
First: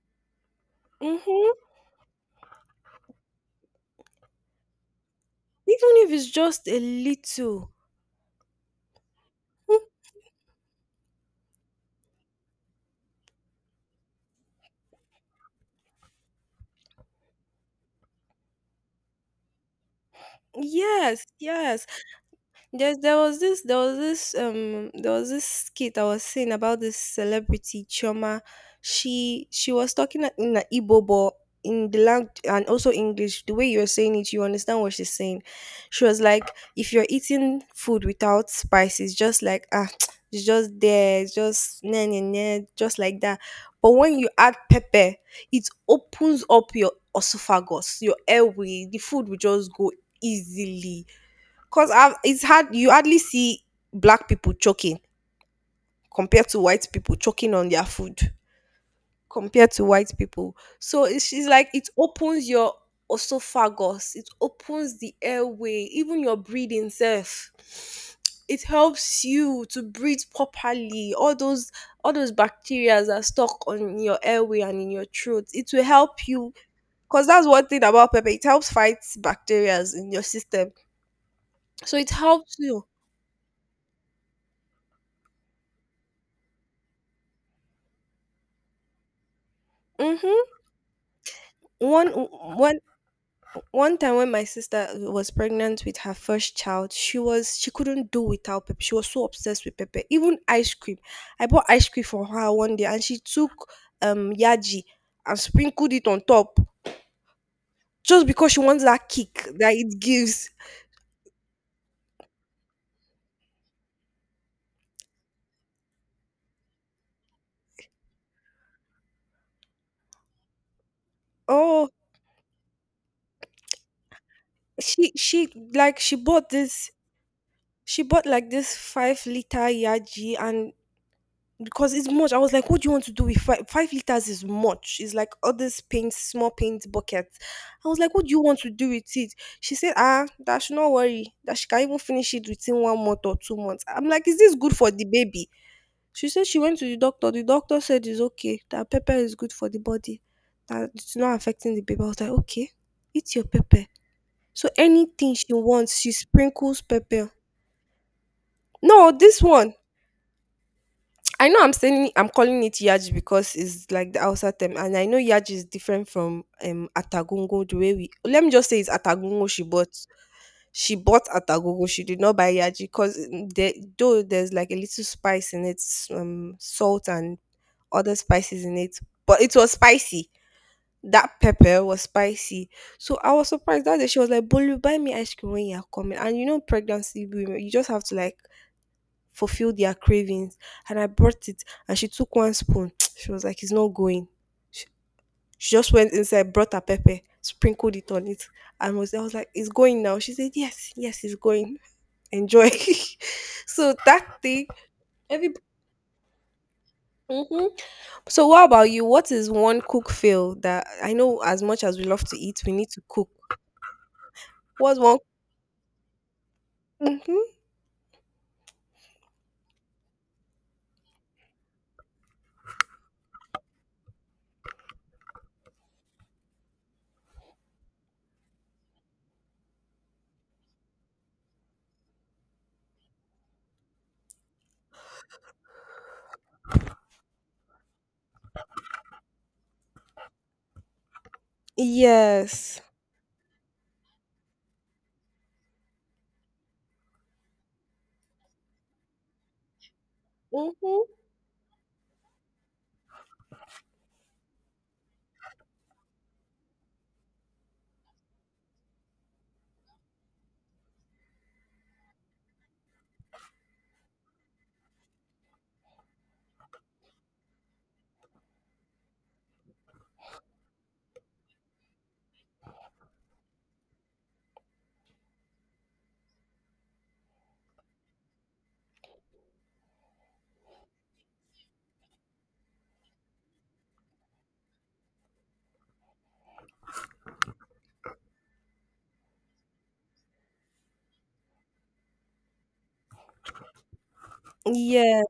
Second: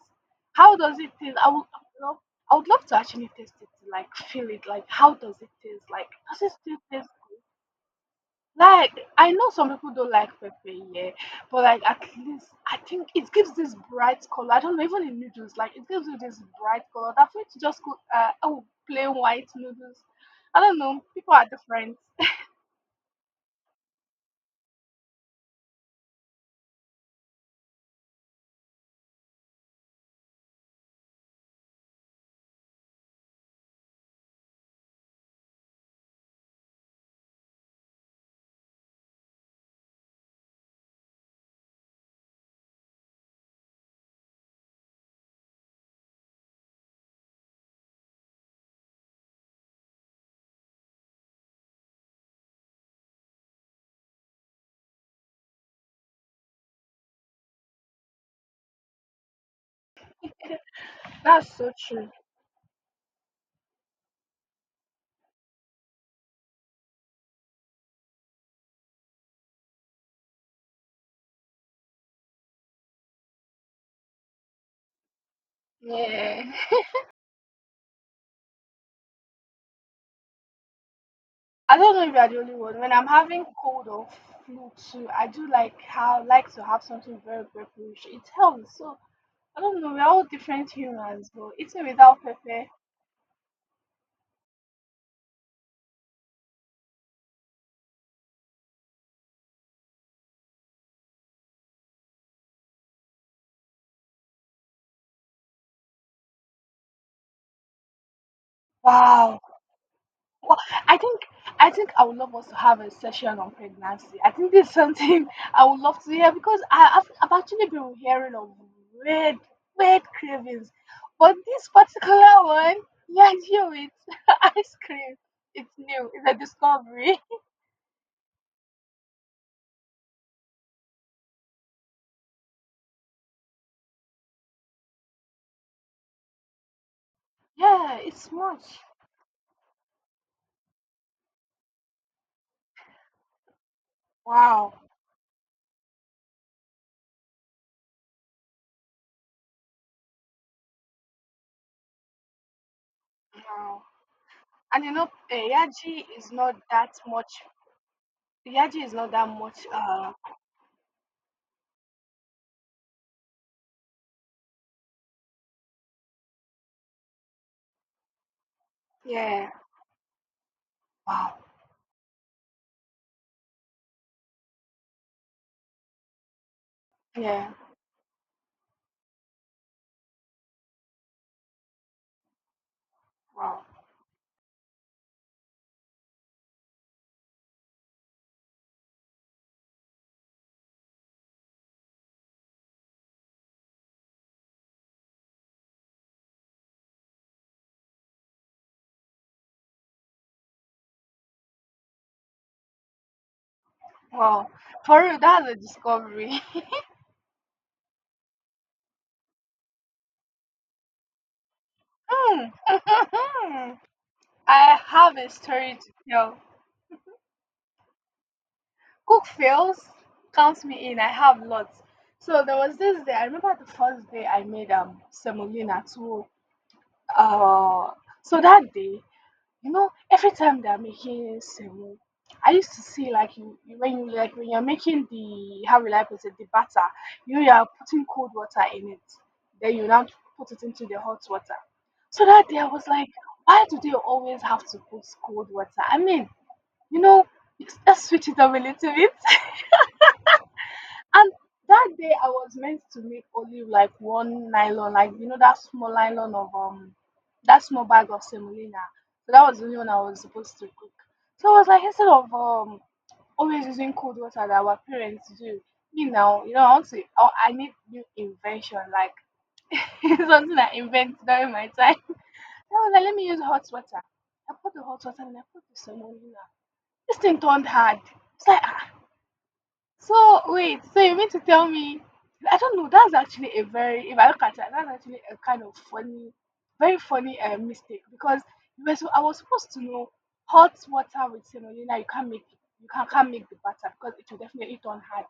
S1: How does it taste?
S2: Mm-hmm.
S1: I would love to actually taste it, to, like feel it. Like how does it taste?
S2: Even
S1: Like
S2: if it's
S1: does it
S2: just a
S1: still taste good?
S2: little.
S1: Like I know some
S2: Mm.
S1: people don't like pepper, yeah, but like at least I think it gives this bright color. I don't know, even in noodles, like it gives you this bright color. That for you to just cook, plain white noodles. I don't know.
S2: Yes,
S1: People are
S2: yes.
S1: different.
S2: There's there was this there was this there was this skit I was seeing about this celebrity Choma. She was talking in a Igbo but in the language and also English. The way you're saying it, you understand what she's saying. She was like, if you're eating food without spices, just like ah, it's just there, it's just nah, nah, nah, just like that. But when you add pepper, it opens up your esophagus, your airway. The food will just go easily. It's hard. You hardly see black people choking compared to white people choking on their food compared to white people. So it's, she's
S1: That's
S2: like
S1: so
S2: it
S1: true.
S2: opens your esophagus. It opens the airway, even your breathing self. It helps you to breathe properly. All those bacteria are stuck on your airway and in your throat. It will help
S1: Yeah,
S2: you because that's one thing about pepper. It helps fight bacteria in your system.
S1: I don't
S2: So
S1: know
S2: it
S1: if you're the only
S2: helps
S1: one.
S2: you.
S1: When I'm having cold or flu too, I do like how like to have something very pepperish. It helps. So I don't know. We're all
S2: hmm
S1: different humans, but eating
S2: one
S1: without pepper,
S2: one one time when my sister was pregnant with her first child, she was she couldn't do without pepper. She was so obsessed with pepper, even ice cream. I bought ice cream for her one day and she took yaji and sprinkled it on top, just because she wants that
S1: wow.
S2: kick that it gives.
S1: Well, I think, I think I would love us to have a session on pregnancy. I think this is something I would love to hear because I've actually been hearing of weird, weird cravings, but this
S2: Oh,
S1: particular one, yeah, you it ice
S2: she
S1: cream.
S2: she
S1: It's new.
S2: she
S1: It's a
S2: bought this,
S1: discovery.
S2: she bought like this 5 liter yaji, and because it's much. I was like, what do you want to do with five, 5 liters? Is much. It's like all this paint, small paint buckets. I
S1: Yeah,
S2: was like, what do
S1: it's
S2: you want to
S1: much.
S2: do with it? She said, ah, that should not worry. That she can even finish it within 1 month or 2 months. I'm like, is this good
S1: Wow,
S2: for the baby? She said she went to the doctor. The doctor said it's okay. That pepper is good for the body. That it's not affecting the baby. I was like, okay, eat your
S1: wow.
S2: pepper. So
S1: And you know,
S2: anything
S1: eh,
S2: she wants,
S1: Yaji
S2: she
S1: is not
S2: sprinkles
S1: that
S2: pepper.
S1: much. Yaji is
S2: No,
S1: not that
S2: this
S1: much.
S2: one I know I'm saying, I'm calling it yaji because it's like the Hausa term, and I know yaji is different from atagongo the way we. Let me just say it's atagongo
S1: Yeah.
S2: she bought. She bought
S1: Wow.
S2: atagongo. She did not buy yaji because there, though there's like a little spice in it, salt and
S1: Yeah.
S2: other spices in it, but it was spicy. That pepper was spicy, so I was
S1: Wow.
S2: surprised that day. She was like, "Bolu, buy me ice cream when you're coming." And you know, pregnancy women, you just have to like fulfill their cravings. And I brought it and she took one spoon. She was like, it's not going. She, she just went inside, brought her pepper, sprinkled it on it. And was, I was like, it's going now. She said, yes, yes, it's going. Enjoy. So that
S1: Wow.
S2: thing,
S1: For real, that's
S2: every,
S1: a discovery.
S2: hmm, so what about you? What is one cook fail that I know as much as we love to
S1: Hmm.
S2: eat, we need to cook?
S1: I
S2: What's
S1: have
S2: one?
S1: a story to tell.
S2: Hmm.
S1: Cook fails. Counts me in. I have lots. So there was this day. I remember the first day I made semolina too. Uh, so that day you know, every time they're making semo, I used to see like when you like when you're making the, how will I put it, the batter, you are putting cold water in it, then you now put it into the hot water. So that day I
S2: Yes.
S1: was like, why do they always have to put cold water? I mean, you know, let's switch it up a little bit.
S2: Hmm.
S1: And that day I was meant to make only like one nylon, like you know that small nylon of that small bag of semolina. So that was the only one I was supposed to cook. So I was like, instead of always using cold water that our parents do, you know, I want to I need new invention, like something I invent during my time. So I was like, let me use hot water. I put the hot water and I put the semolina. This thing turned hard. It's like, ah, so wait, so you mean to tell me? I don't know. That's actually a very, if I look at it, that's actually a kind of funny, very funny mistake because you were so, I was supposed to know hot water with semolina. You can't make, you can't make the batter because it will definitely turn
S2: Yes.
S1: hard,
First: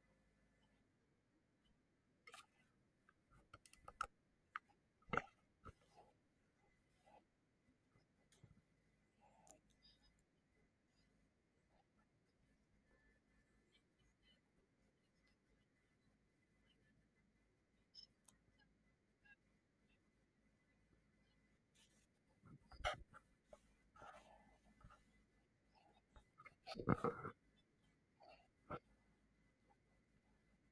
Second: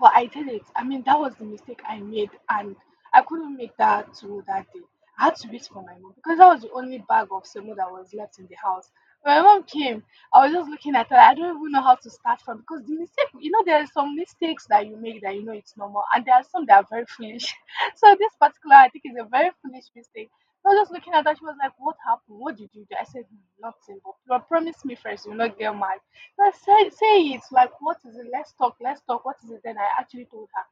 S1: but I did it. I mean, that was the mistake I made, and I couldn't make that tool that day. I had to wait for my mom because that was the only bag of semo that was left in the house. When my mom came, I was just looking at her. I don't even know how to start from because the mistake, you know, there are some mistakes that you make that you know it's normal, and there are some that are very foolish. So this particular, I think, is a very foolish mistake. I was just looking at her. She was like, "What happened? What did you do?" I said, "Hmm, nothing, but you promise me first, you will not get mad." I say, say it, like what is it? Let's talk, let's talk. What is it? Then I actually told her.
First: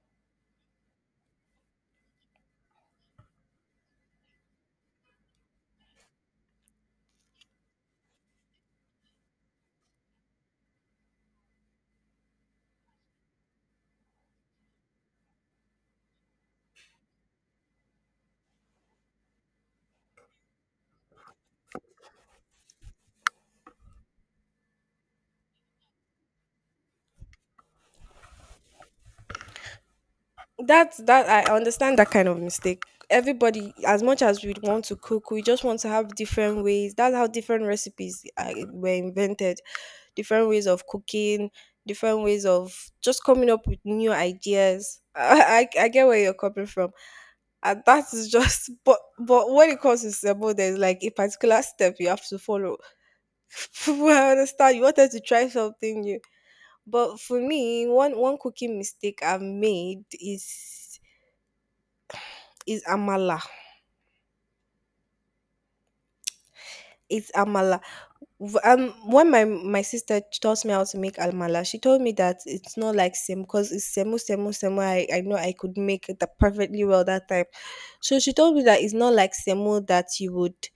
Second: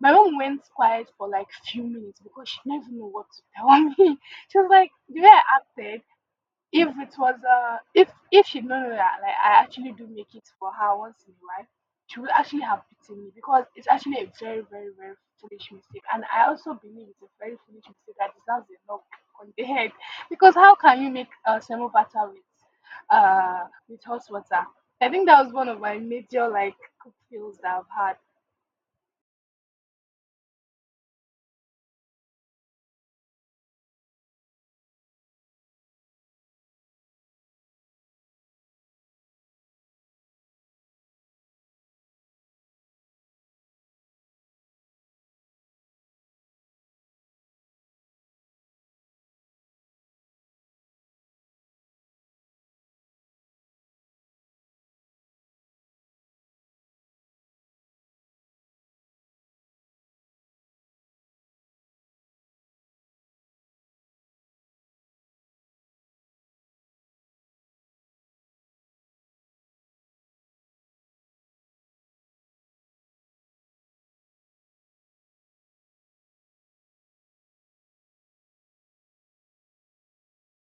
S1: My mom went quiet for like few minutes because she didn't even know what to tell me. She was like, the way I acted, if it was if she'd known that like I actually do make it for her once in a while, she would actually have beaten me because it's actually a very, very, very foolish mistake. And I also believe it's a very foolish mistake that deserves a knock on the head. Because how can you make a semo batter with hot water? I think that was one of my major like cook fails that I've
S2: That's that I understand that kind of mistake. Everybody, as much as we want to cook, we just want to have different ways. That's how different recipes were invented. Different ways of cooking, different ways of just coming up with new ideas. I get where you're coming from. And that is just but when it comes to sebo there's like a particular step you have to follow. I understand you wanted to try something new, but for me one cooking mistake I've made is amala. It's amala. When my sister taught me how to make amala, she told me that it's not like same because it's semu. I know I could make it that perfectly well that time, so she told me that it's not like semu that you would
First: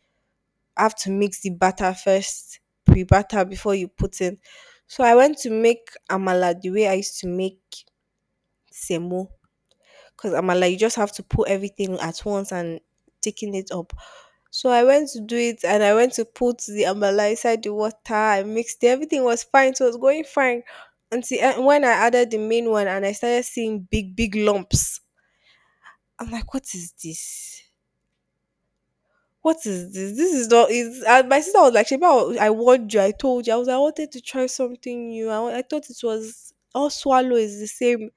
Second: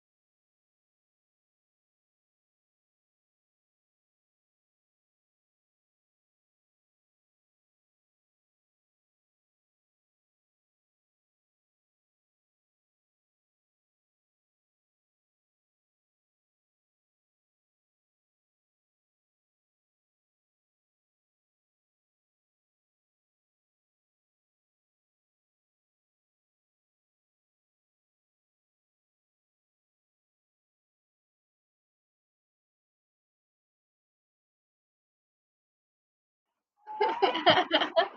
S2: have to mix the batter first, pre batter before you put in. So I went to make amala the way I used to make semu because amala you just have to put everything at once and taking it up. So I went to do it and I went to put the amala inside the water. I mixed it. Everything was fine. So it was going fine. Until when I added the main one and I started seeing big, big lumps. I'm like, what is this? What is this? This is not. Is and my sister was like, Sheba, I warned you. I told you. I was like, I wanted to try something new. I thought it was all swallow is
S1: had.
S2: the same.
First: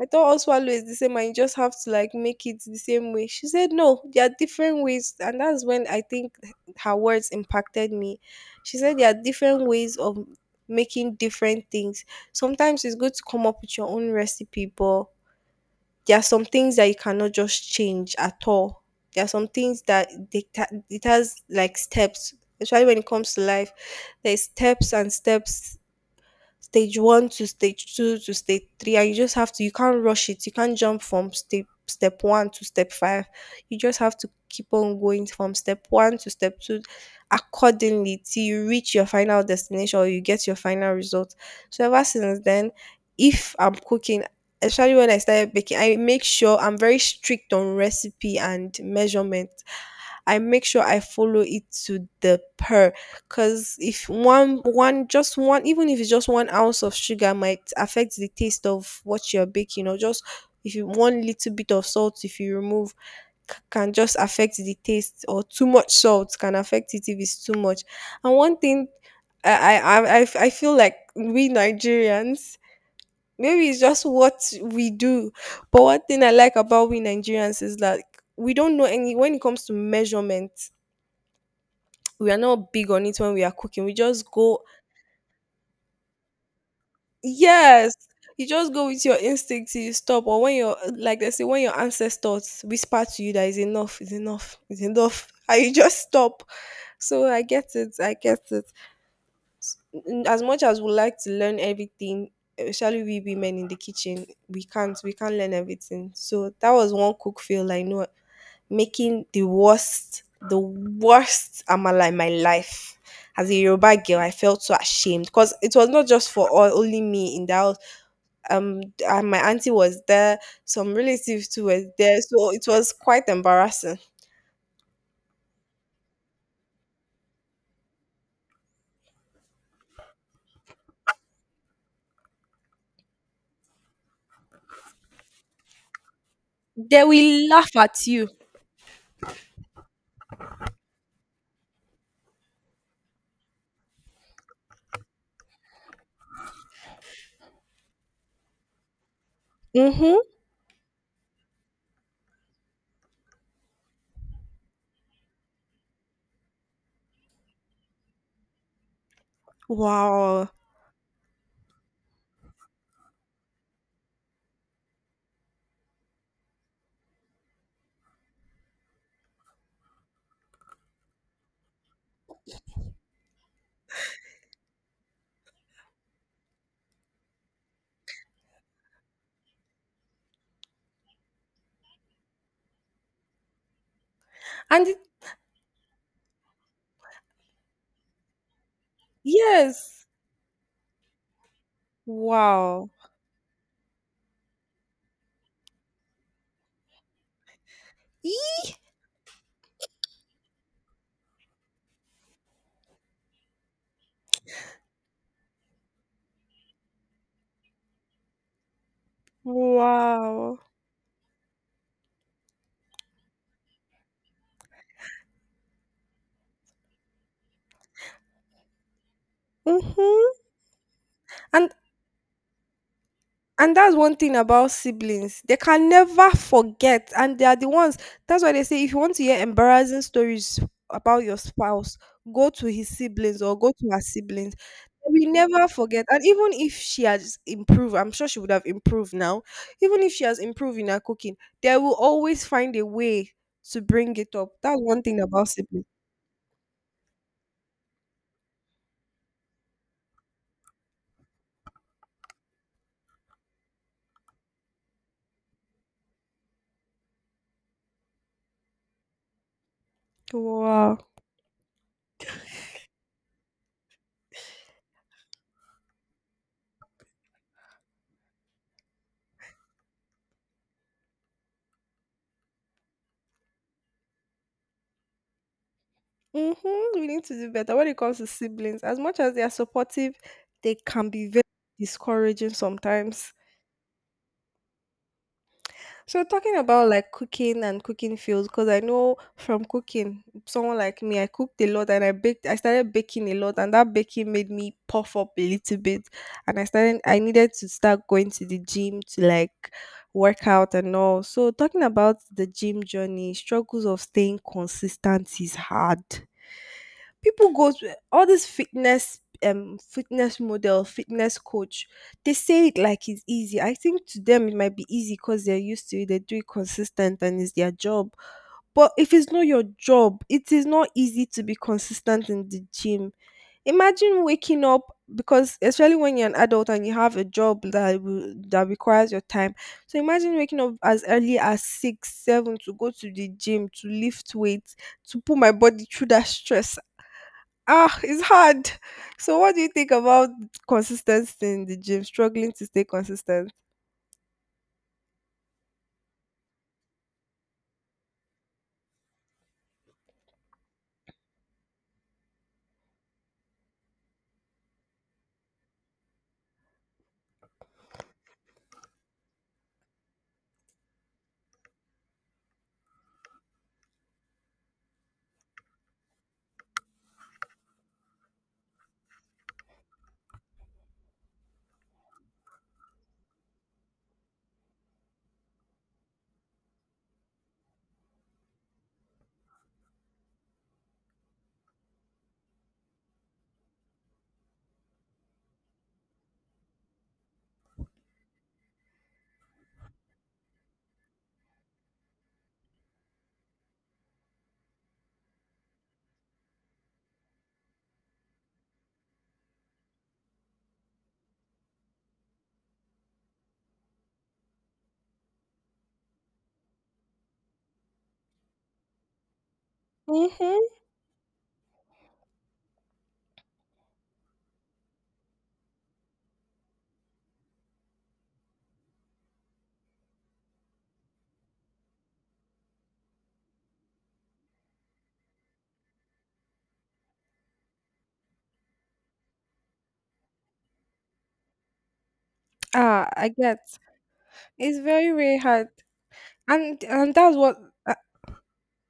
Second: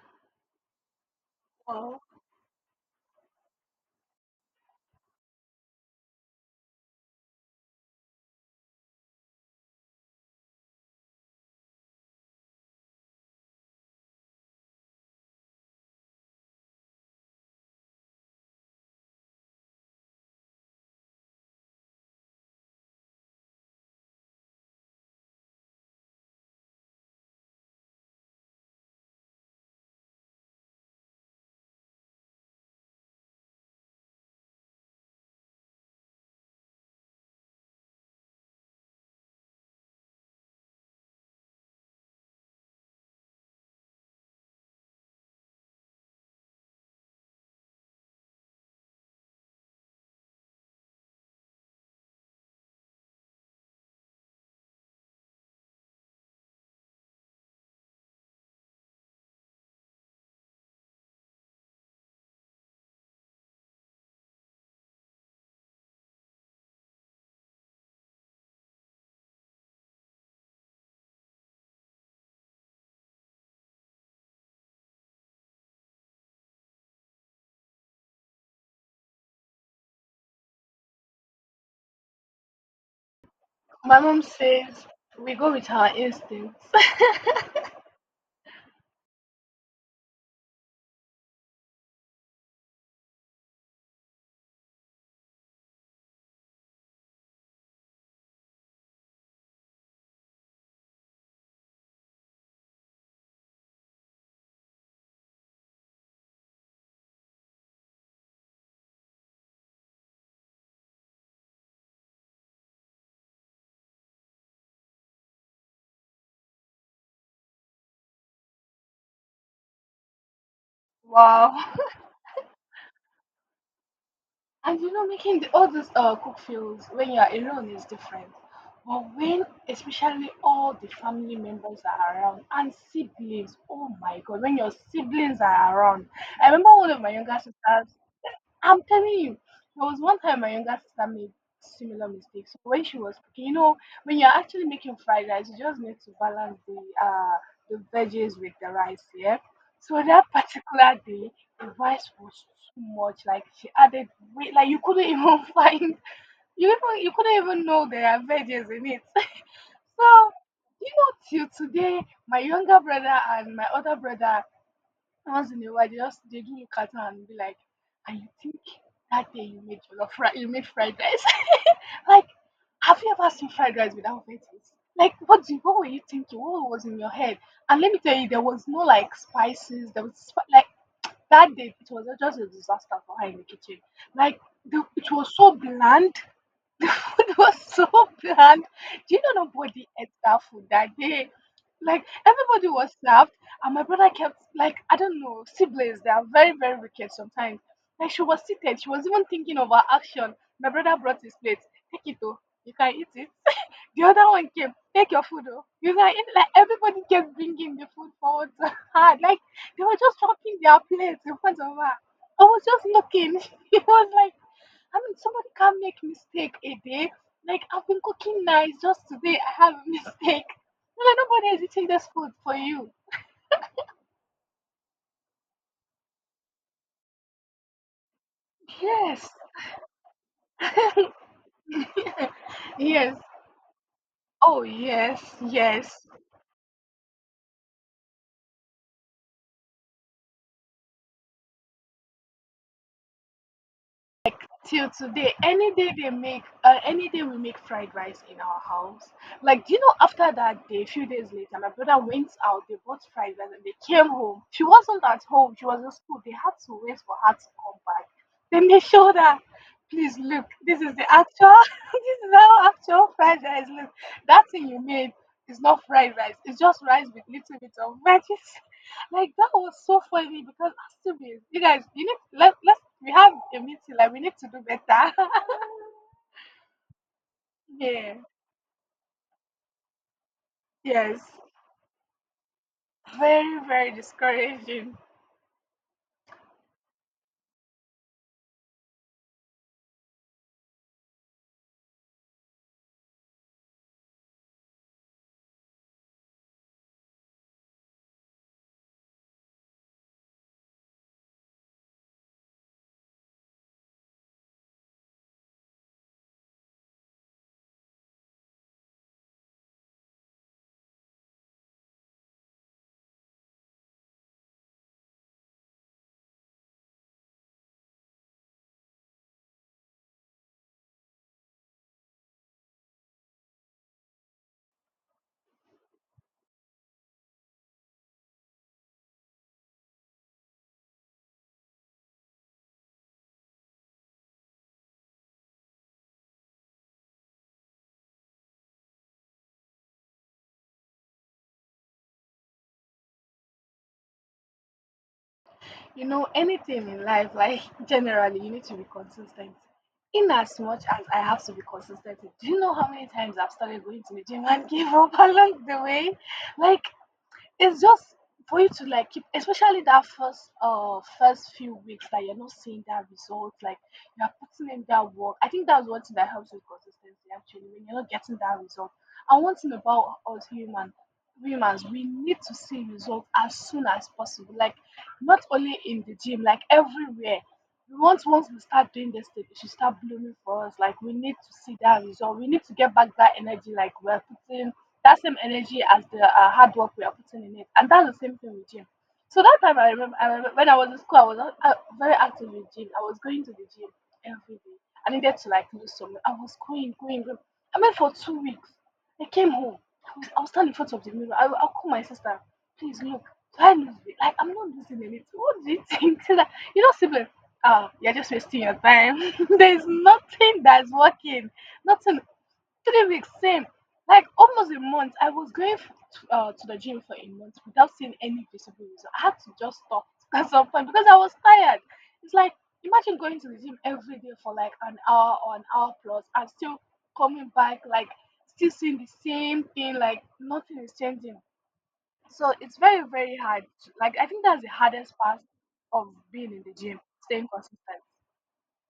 S2: I thought all swallow is the same and you just have to
S1: Wow.
S2: like make it the same way. She said, no, there are different ways. And that's when I think her words impacted me. She said, there are different ways of making different things. Sometimes it's good to come up with your own recipe, but there are some things that you cannot just change at all. There are some things that it has like steps, especially when it comes to life. There's steps and steps, stage one to stage two to stage three, and you just have to you can't rush it. You can't jump from step one to step five. You just have to keep on going from step one to step two accordingly till you reach your final destination or you get your final result. So ever since then, if I'm cooking, especially when I started baking, I make sure I'm very strict on recipe and measurement. I make sure I follow it to the per. Because if one, one, just one, even if it's just 1 ounce of sugar might affect the taste of what you're baking, or just if you one little bit of salt, if you remove, c- can just affect the taste, or too much salt can affect it if it's too much. And one thing I feel like we Nigerians, maybe it's just what we do, but one thing I like about we Nigerians is that we don't know any, when it comes to measurement, we are not big on it when we are cooking. We
S1: My mom
S2: just go.
S1: says we go with our instincts.
S2: Yes, you just go with your instinct till you stop, or when your, like they say, when your ancestors whisper to you that is enough, is enough, is enough, and you just stop. So I get it, I get it. N- As much as we like to learn everything, especially we women in the kitchen, we can't learn everything. So that was one cook fail I know, making the worst amala in my life. As a Yoruba girl, I felt so ashamed because it was not just for all, only me in the house, um and my auntie was there, some relatives
S1: Wow.
S2: too were there, so it was quite embarrassing.
S1: And you know, making the, all these cook feels when you are alone is different. But when, especially all the family members are around and siblings, oh my God, when your siblings are around. I remember one of
S2: They
S1: my younger
S2: will laugh
S1: sisters.
S2: at you.
S1: I'm telling you, there was one time my younger sister made similar mistakes. So when she was cooking, you know, when you're actually making fried rice, you just need to balance uh the veggies with the rice, yeah. So
S2: Mm-hmm.
S1: that particular day, the rice was too much. Like she added weight, like you couldn't even find you couldn't even know there are veggies in it. So
S2: Wow.
S1: you know, till today, my younger brother and my other brother, once in a while, they do look at her and be like, "And you think that day you made jollof rice? You made fried rice? Like, have you ever seen fried rice without veggies? Like, what were you thinking? What was in your head? And let me tell you, there was no like spices. Like that day, it was just a disaster for her in the kitchen. Like,
S2: And it,
S1: it was so bland. The food was so bland. Do you know nobody
S2: yes.
S1: ate that food that day? Like everybody
S2: Wow.
S1: was served, and my brother kept, like, I don't know, siblings. They are very, very wicked sometimes. Like she was
S2: Ee!
S1: seated, she was even thinking of her action. My brother brought his plate. Take it, though, you can eat it. The other one came. Take your food, though, you can eat. Like everybody kept bringing the food forward to her. Like they were just dropping
S2: Wow.
S1: their plates in front of her. I was just looking. It was like, I mean, somebody can make mistake a day. Like I've been cooking nice, just today I have a
S2: Mm-hmm.
S1: mistake. Well, nobody is
S2: And
S1: eating this food for you.
S2: and that's one thing about siblings, they can never forget, and they are the ones. That's why they say if you want to
S1: Yes,
S2: hear embarrassing stories about your spouse, go to his
S1: yes.
S2: siblings or go to her siblings.
S1: Oh
S2: They will
S1: yes,
S2: never forget,
S1: yes.
S2: and even if she has improved, I'm sure she would have improved now, even if she has improved in her cooking, they will always find a way to bring it up. That's
S1: Till
S2: one thing
S1: today,
S2: about
S1: any
S2: siblings.
S1: day they make any day we make fried rice in our house. Like, do you know, after that day, a few days later, my brother went out, they bought fried rice and they came home. She wasn't at home, she was in school. They had to wait for her to come back. Then they showed her, "Please look, this is
S2: Wow.
S1: the actual this is how actual fried rice look. That thing you made is not fried rice, it's just rice with little bit of veggies." Like that was so funny because Astubis, you guys, you need, let's we have a meeting. Like we need to do better.
S2: Mhm, we need to do better when it
S1: Yeah.
S2: comes to siblings. As much as they are supportive, they can
S1: Yes.
S2: be very discouraging sometimes.
S1: Very, very discouraging.
S2: So talking about like cooking and cooking fields, because I know from cooking, someone like me, I cooked a lot and I baked. I started baking a lot, and that baking made me puff up a little bit, and I started. I needed to start going to the gym to like work out and all. So talking about the gym journey, struggles of staying consistent is hard. People go to all this fitness, fitness model, fitness coach. They say it like it's easy. I think to them it might be easy because they're used to it, they do it consistent, and it's their job. But if it's not your job, it is not easy to be consistent in the gym. Imagine waking up, because especially when you're an adult and you have a job that requires your time. So imagine waking up as early as six, seven to go to the gym to lift weights, to put my body through that stress. Ah, it's hard. So, what do you think about consistency in the gym? Struggling to stay consistent.
S1: You know, anything in life, like, generally, you need to be consistent. In as much as I have to be consistent, do you know how many times I've started going to the gym and give up along the way? Like, it's just for you to like keep, especially that first first few weeks that you're not seeing that result, like you are putting in that work. I think that's one thing that helps with consistency actually when you're not getting that result. And one thing about us humans, we need to see results as soon as possible. Like, not only in the gym, like everywhere. We want, once we start doing this thing, it should start blooming for us. Like, we need to see that result. We need to get back that energy like we're putting that same energy as the hard work we are putting in it. And that's the same thing with gym. So that time I remember when I was in school, I was very active with gym. I was going to the gym every day. I needed to like lose some. I was going. I went for 2 weeks. I came home. I was, standing in front of the mirror. I called my sister. Please look. Do I lose weight? Like I'm not losing anything. What do you think? She's like, you know, sibling. Ah, you're just wasting your time. There's nothing
S2: Mm-hmm.
S1: that's working. Nothing. 3 weeks same, like almost a month I was going to the gym for a month without seeing any visible result. I had to just stop at some point because I was tired. It's like, imagine going to the gym every day for like an hour or an hour plus and still coming back like still seeing the same thing, like nothing is changing. So it's very,
S2: Ah, I
S1: very hard
S2: get.
S1: to, like, I think that's the
S2: It's very,
S1: hardest
S2: very
S1: part
S2: hard,
S1: of being in the
S2: and
S1: gym
S2: and that's
S1: staying
S2: what. Uh,
S1: consistent.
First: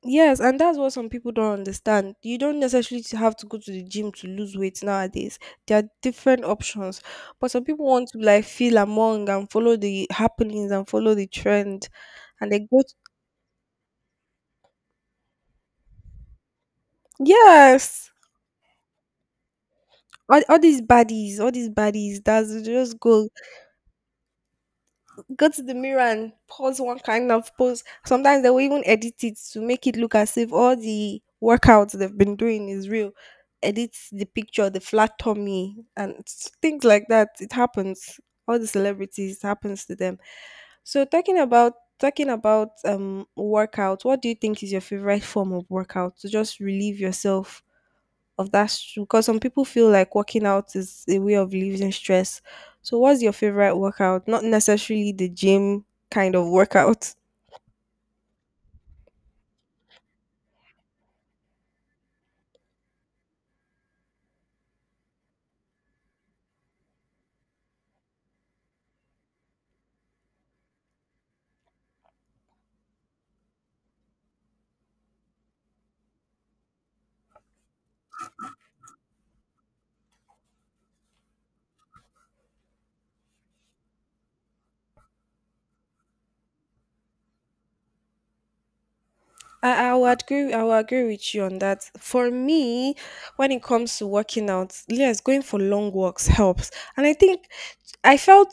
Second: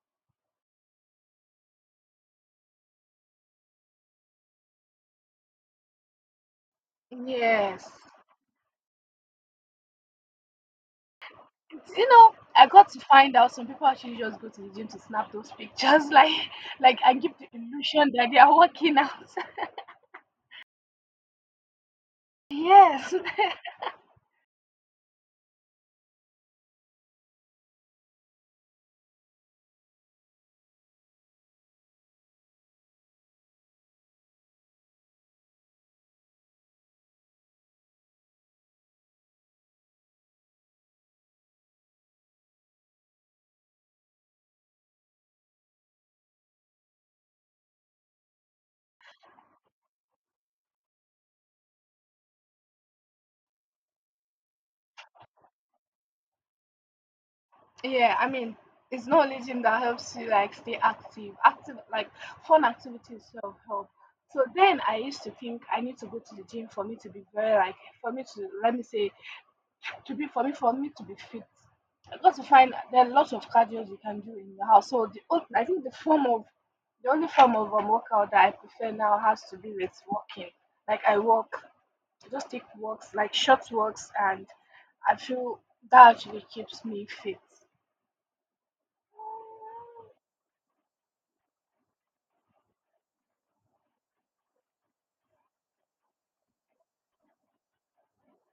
S2: yes, and that's what some people don't understand. You don't necessarily to have to go to the gym to lose weight nowadays. There are different options, but some people
S1: Yes,
S2: want to like feel among and follow the happenings and follow the trend,
S1: you know,
S2: and they
S1: I
S2: go.
S1: got
S2: To,
S1: to find out some people actually just go to the gym to snap those pictures, like and give the
S2: yes,
S1: illusion that they are working out.
S2: all these bodies, all these bodies. That's, they just
S1: Yes,
S2: go to the mirror and pose one kind of pose. Sometimes they will even edit it to make it look as if all the workouts they've been doing is real. Edit the picture, the flat tummy, and s- things like that. It happens. All the celebrities, it happens to them. So talking about, workout, what do you think is your favorite form of workout to just relieve yourself of that str- because some people feel like working out is a way of relieving stress. So what's your favorite workout? Not necessarily the gym kind of workout.
S1: yeah. I mean, it's not only gym that helps you like stay active, like fun activities, self help. So then I used to think I need to go to the gym for me to be very like, for me to, let me say, to be, for me to be fit. I got to find there are lots of cardio you can do in your house. So I think the only form of workout that I prefer now has to be with walking. Like I walk, I just take walks, like short walks, and I feel that actually keeps me fit.
S2: I will agree with you on that. For me, when it comes to working out, yes, going for long walks helps. And I think I felt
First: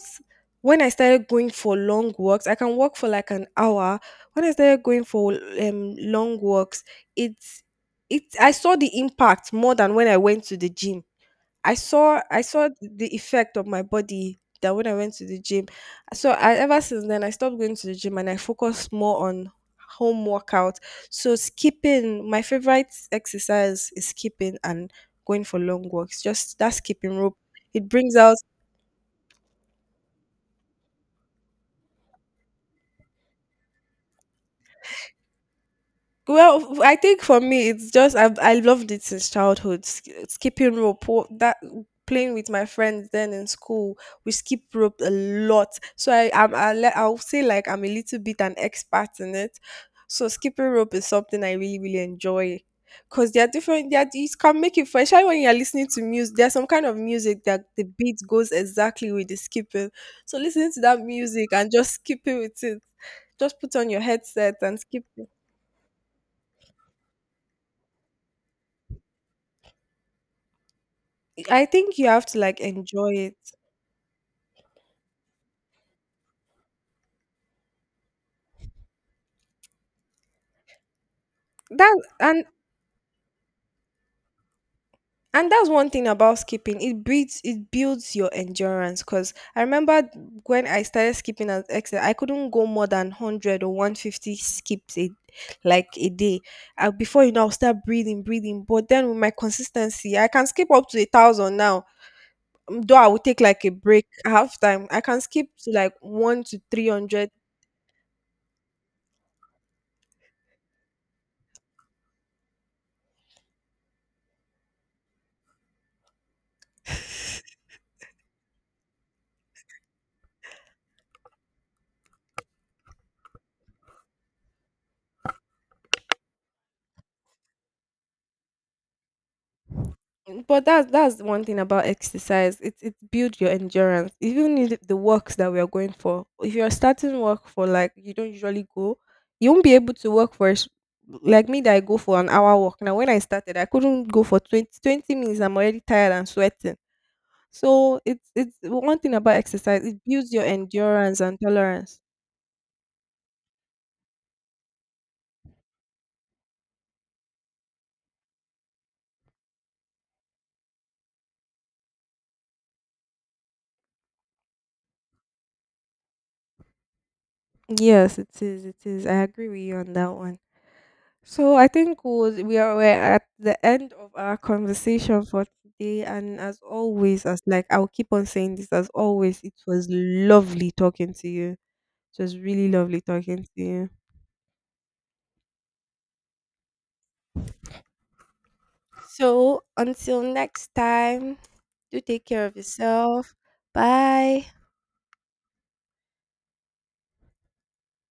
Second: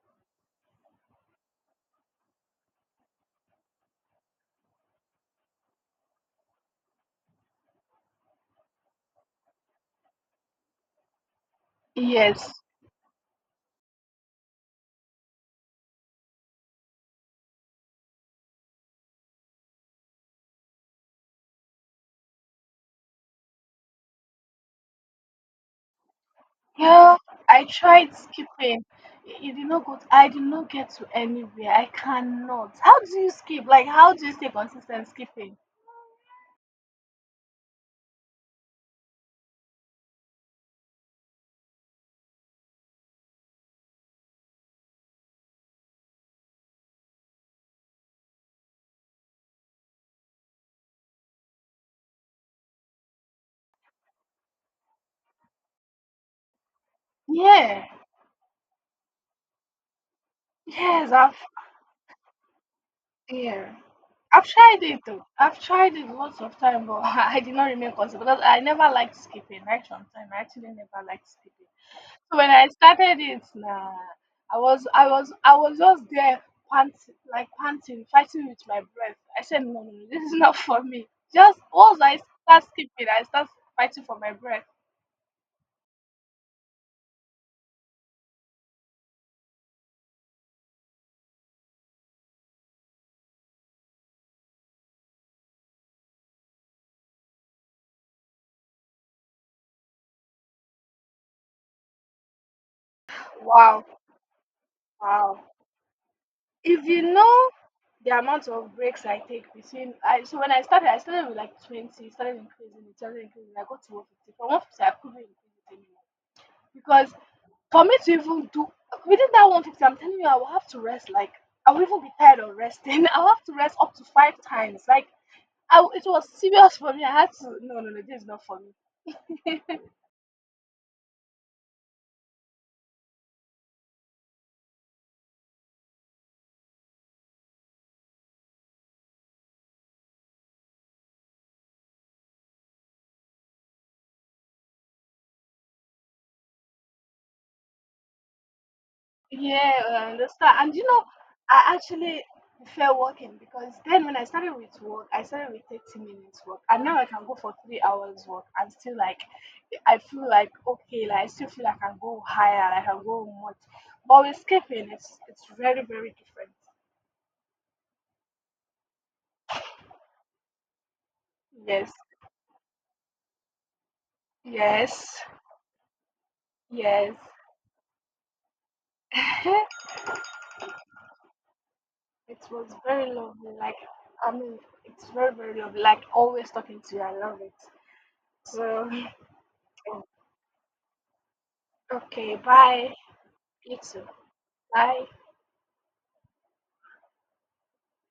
S2: when I started going for long walks, I can walk for like an hour. When I started going for long walks, it's, it I saw the impact more than when I went to the gym. I saw I
S1: Yes,
S2: saw the effect of my body that when I went to the gym. So I ever since then I stopped going to the gym and I focused more on home workout. So skipping, my favorite exercise is skipping and going for long walks. Just that skipping
S1: yeah,
S2: rope.
S1: I
S2: It
S1: tried
S2: brings out.
S1: skipping. It did not go, I did not get to anywhere, I cannot, how do you skip, like how do you stay consistent skipping?
S2: Well, I think for me, it's just I loved it since childhood. Sk- Skipping rope, wo- that, playing with my friends then in school, we skip rope a lot. So I'll say like I'm a little bit an expert in it. So skipping rope is something I really really enjoy. Cause there are different, there are, it can make it fun. Especially when you're listening to music, there's some kind of music that the
S1: Yeah.
S2: beat goes exactly with the skipping. So listening to that
S1: Yes, I've
S2: music and just skipping with it, just
S1: Yeah.
S2: put on your
S1: I've
S2: headset and
S1: tried it
S2: skip.
S1: though. I've tried it lots of time, but I did not remain consistent because I never liked skipping. Right from time, I actually never liked
S2: I
S1: skipping.
S2: think you have
S1: So
S2: to
S1: when
S2: like
S1: I
S2: enjoy
S1: started
S2: it.
S1: it, nah, I was just there panting, like panting, fighting with my breath. I said, no, no, no, this is not for me. Just
S2: That
S1: once I
S2: and
S1: start skipping, I start fighting for my breath.
S2: and that's one thing about skipping. It builds your endurance. Cause I remember when I started skipping as exercise, I couldn't go more than 100 or 150 skips a, like a day. Before you know, I'll start breathing, breathing. But then with my consistency, I can skip up to 1,000 now. Though I will take like a
S1: Wow,
S2: break half time. I can
S1: wow.
S2: skip to like one to
S1: If
S2: three
S1: you
S2: hundred
S1: know the amount of breaks I take between. I, so when I started with like 20, started increasing it, started increasing. I got to 150. From 150, I couldn't really increase it anymore. Because for me to even do within that 150, I'm telling you, I will have to rest like, I will even be tired of resting. I'll have to rest up to 5 times. Like it was serious for me. I had to, no, no, no, this is not for me.
S2: Mm, but that's one thing about exercise. It builds your endurance. Even in the walks that we are going for, if you're starting work for, like, you don't usually go, you won't be able to work for s- like me that I go for an hour walk. Now when I started, I couldn't go for 20, 20 minutes. I'm already tired and sweating. So it's one thing about
S1: Yeah,
S2: exercise. It
S1: I
S2: builds your
S1: understand. And you know,
S2: endurance and
S1: I
S2: tolerance.
S1: actually prefer walking because then when I started with work, I started with 30 minutes work, and now I can go for 3 hours work and still like, I feel like, okay, like I still feel like I can go higher, like I can go much. But with skipping, it's very, very different.
S2: Yes, it is. It is. I agree with you on that one. So I
S1: Yes,
S2: think we'll- we are we're at the end of our
S1: yes,
S2: conversation for today, and as
S1: yes.
S2: always, as like I'll keep on saying this, as always, it was lovely talking to you. It was
S1: It was
S2: really lovely
S1: very
S2: talking
S1: lovely.
S2: to
S1: Like,
S2: you.
S1: I mean, it's very, very lovely. Like, always talking to you, I love it. So
S2: So until next time, do take
S1: okay,
S2: care of
S1: bye.
S2: yourself.
S1: You too.
S2: Bye.
S1: Bye.